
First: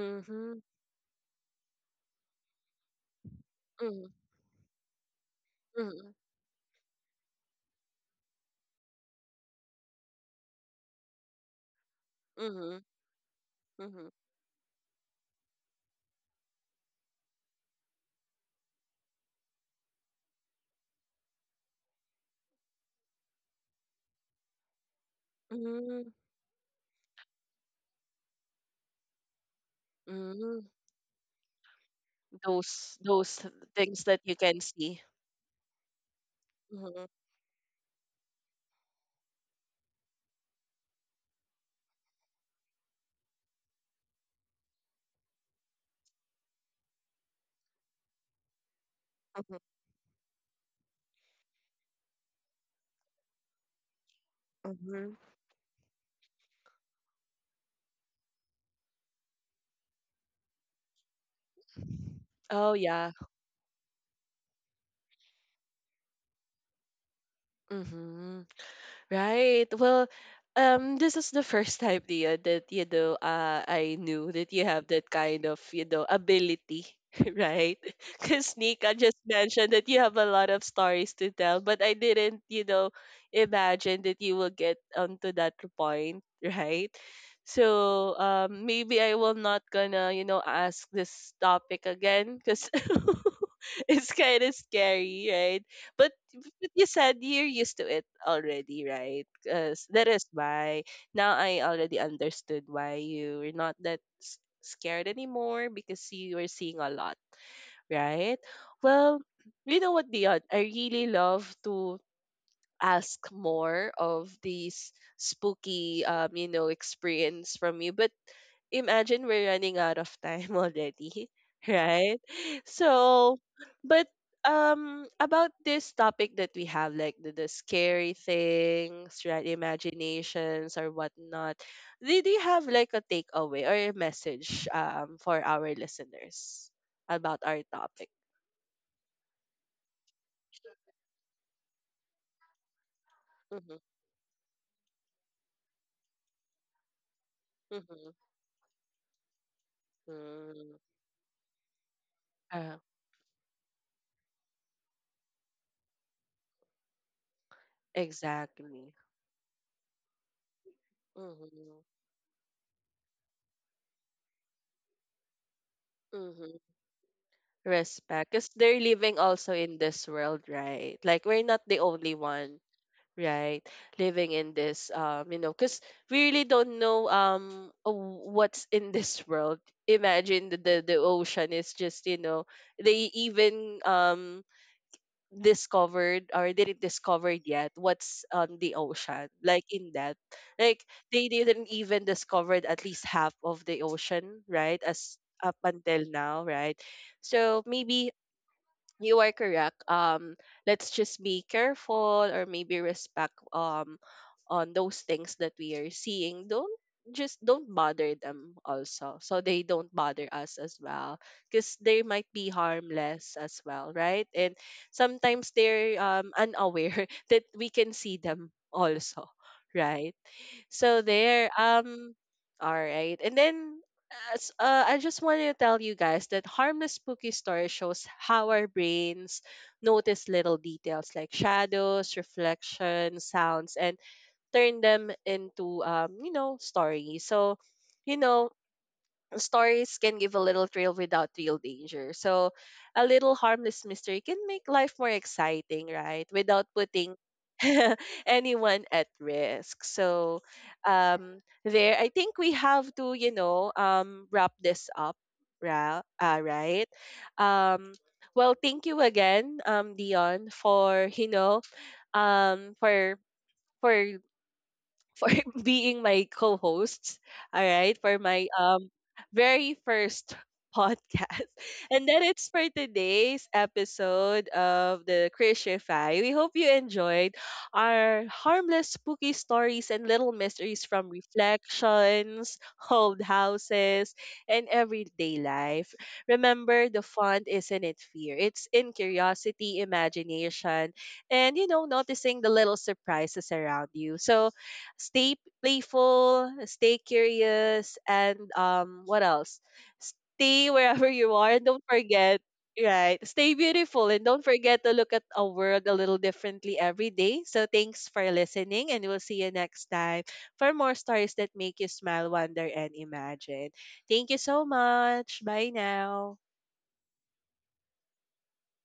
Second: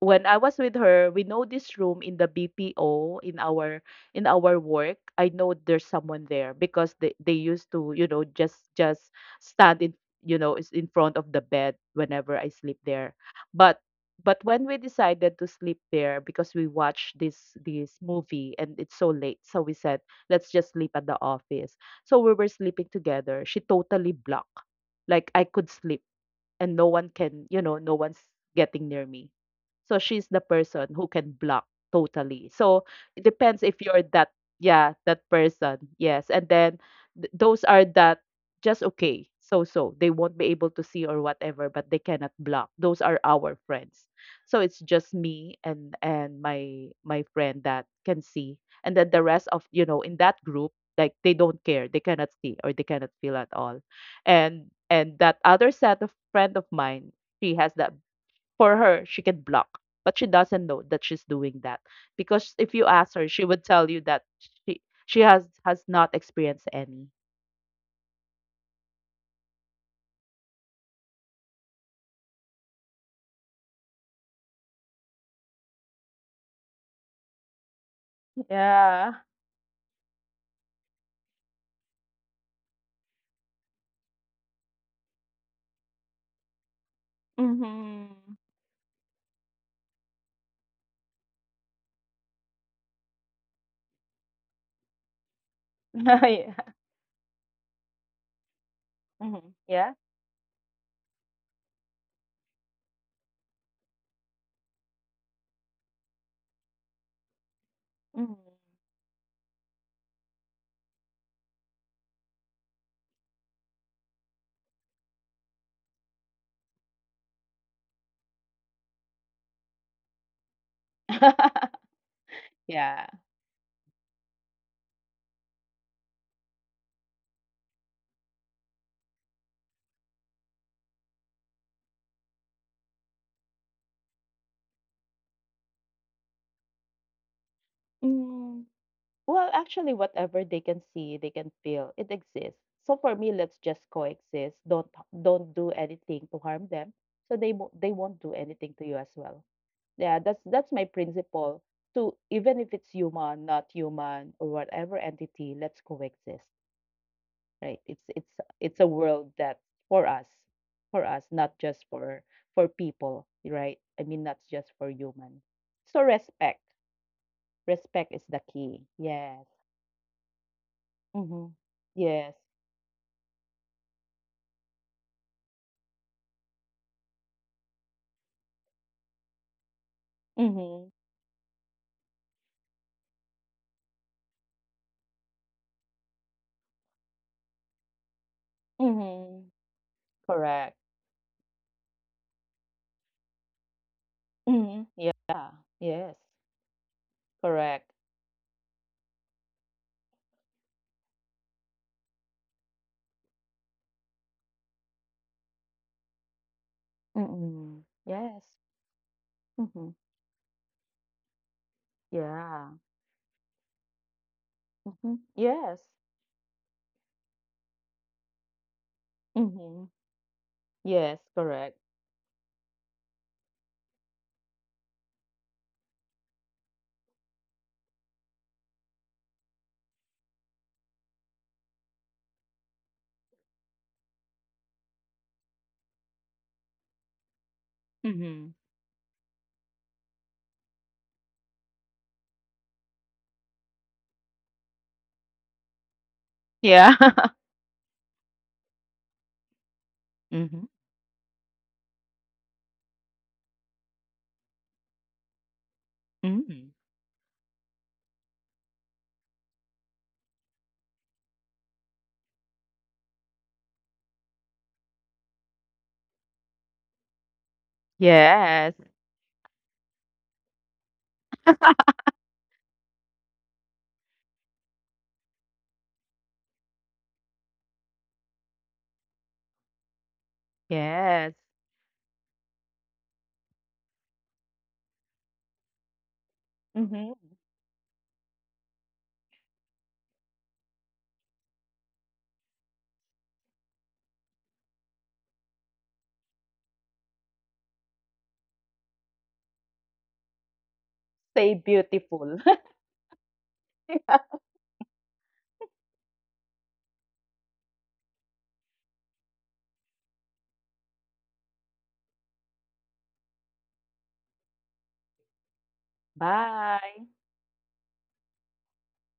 S2: When I was with her, we know this room in the BPO
S1: Mm-hmm.
S2: in our work. I know there's
S1: Mm-hmm.
S2: someone there because they used to you know just stand in you know is in front of the bed whenever I sleep
S1: Mm-hmm.
S2: there. But
S1: Mm-hmm.
S2: but when we decided to sleep there because we watched this movie and it's so late, so we said let's just sleep at the office. So we were sleeping together. She totally blocked, like I could sleep and no one can, you know, no one's getting near me. So she's the
S1: Mm-hmm.
S2: person who can block totally. So
S1: Those
S2: it depends if
S1: things
S2: you're
S1: that
S2: that,
S1: you can
S2: yeah,
S1: see.
S2: that person. Yes. And then
S1: Mm-hmm.
S2: those are that just okay. So so they won't be able to see or whatever, but they cannot block. Those are our friends. So it's just me and my my friend that can see. And then the rest of,
S1: Mm-hmm.
S2: you know, in that group, like they don't care. They cannot see or they cannot feel at all. And
S1: Mm-hmm.
S2: that other set of friend of mine, she has that, for her she can block but she doesn't know that she's doing that because if
S1: Oh
S2: you ask
S1: yeah.
S2: her she would tell you that she has not experienced any.
S1: Mm-hmm. Right. Well, this is the first time, Tia, that, I knew that you have that kind of, ability, right? Because Nika
S2: Yeah.
S1: just mentioned that you have a lot of stories to tell, but I didn't, imagine that you will get onto that point, right?
S2: Mm-hmm.
S1: So, maybe I will not gonna, ask this topic again, because it's kind of scary, right?
S2: Yeah.
S1: But you said you're used to it already, right?
S2: Mm-hmm.
S1: 'Cause
S2: Yeah.
S1: that is why now I already understood why you're not that scared anymore, because you are seeing a lot,
S2: Mm-hmm.
S1: right? Well, you know what, Dion? I really love to ask more of these spooky, you know, experience from you, but imagine we're running out of time already, right?
S2: Yeah.
S1: So, but, about this topic that we have, like the scary things, right, imaginations or whatnot, did you have like a takeaway or a message, for our listeners about our topic?
S2: Mm. Well, actually, whatever they can see, they can feel, it exists. So for me, let's
S1: Mm-hmm.
S2: just coexist. Don't do anything to harm them, so they
S1: Mm-hmm.
S2: won't do anything to you as well. Yeah, that's
S1: Mm.
S2: my principle. To even if
S1: Uh,
S2: it's human, not human, or whatever entity, let's coexist. Right? It's a
S1: exactly.
S2: world that for us, for us, not just
S1: Mm-hmm.
S2: for people. Right? I mean, not just for human. So respect,
S1: Mm-hmm.
S2: respect is
S1: Respect.
S2: the
S1: Because they're
S2: key.
S1: living
S2: Yes.
S1: also in this world, right? Like we're
S2: Mhm.
S1: not the only
S2: Yes.
S1: one, right? Living in this, you know, because we really don't know what's in this world. Imagine
S2: Mhm.
S1: the ocean is just, you know, they even discovered or didn't discover yet what's on the ocean,
S2: Mhm.
S1: like in that,
S2: Correct.
S1: like they didn't even discovered at least half of the ocean, right,
S2: Mhm. Yeah.
S1: as up until
S2: Yes.
S1: now, right? So
S2: Correct.
S1: maybe you are correct. Let's just be careful, or maybe respect, on those things that we are seeing. Don't just don't
S2: Mhm.
S1: bother
S2: Yes.
S1: them also, so they don't
S2: Mhm.
S1: bother us as well, because they might be
S2: Yeah.
S1: harmless as well, right? And
S2: Mhm.
S1: sometimes
S2: Yes.
S1: they're unaware that we can see them also,
S2: Mhm.
S1: right? So
S2: Yes.
S1: there,
S2: Correct.
S1: all right. And then, as, I just wanted to tell you guys that harmless spooky story shows how our brains notice little details like shadows, reflections, sounds, and turn them into, you know, stories. So, you
S2: Mhm.
S1: know, stories can give a little thrill without real danger. So, a little harmless mystery can make life more exciting, right? Without
S2: Yeah.
S1: putting anyone at risk. So,
S2: Mhm.
S1: um, there, I think we have to, you know, wrap this up,
S2: Mhm.
S1: right? Um, well, thank you again, Dion, for, um, for for being my co-hosts, all right, for my
S2: Yes.
S1: very first podcast. And that it's for today's episode of the Crucify. We hope you enjoyed our harmless spooky stories and little mysteries from
S2: Yes.
S1: reflections, old houses, and everyday life. Remember, the
S2: Mhm.
S1: fun isn't it fear. It's in curiosity, imagination, and, you know, noticing the little surprises around you. So stay playful, stay curious, and, what else? Stay wherever you
S2: Stay
S1: are, and don't
S2: beautiful.
S1: forget, right? Stay beautiful, and don't forget to look at a world a little differently every day. So thanks for listening, and we'll see you next time for more stories that make you smile, wonder, and imagine. Thank you so much. Bye now.
S2: Bye.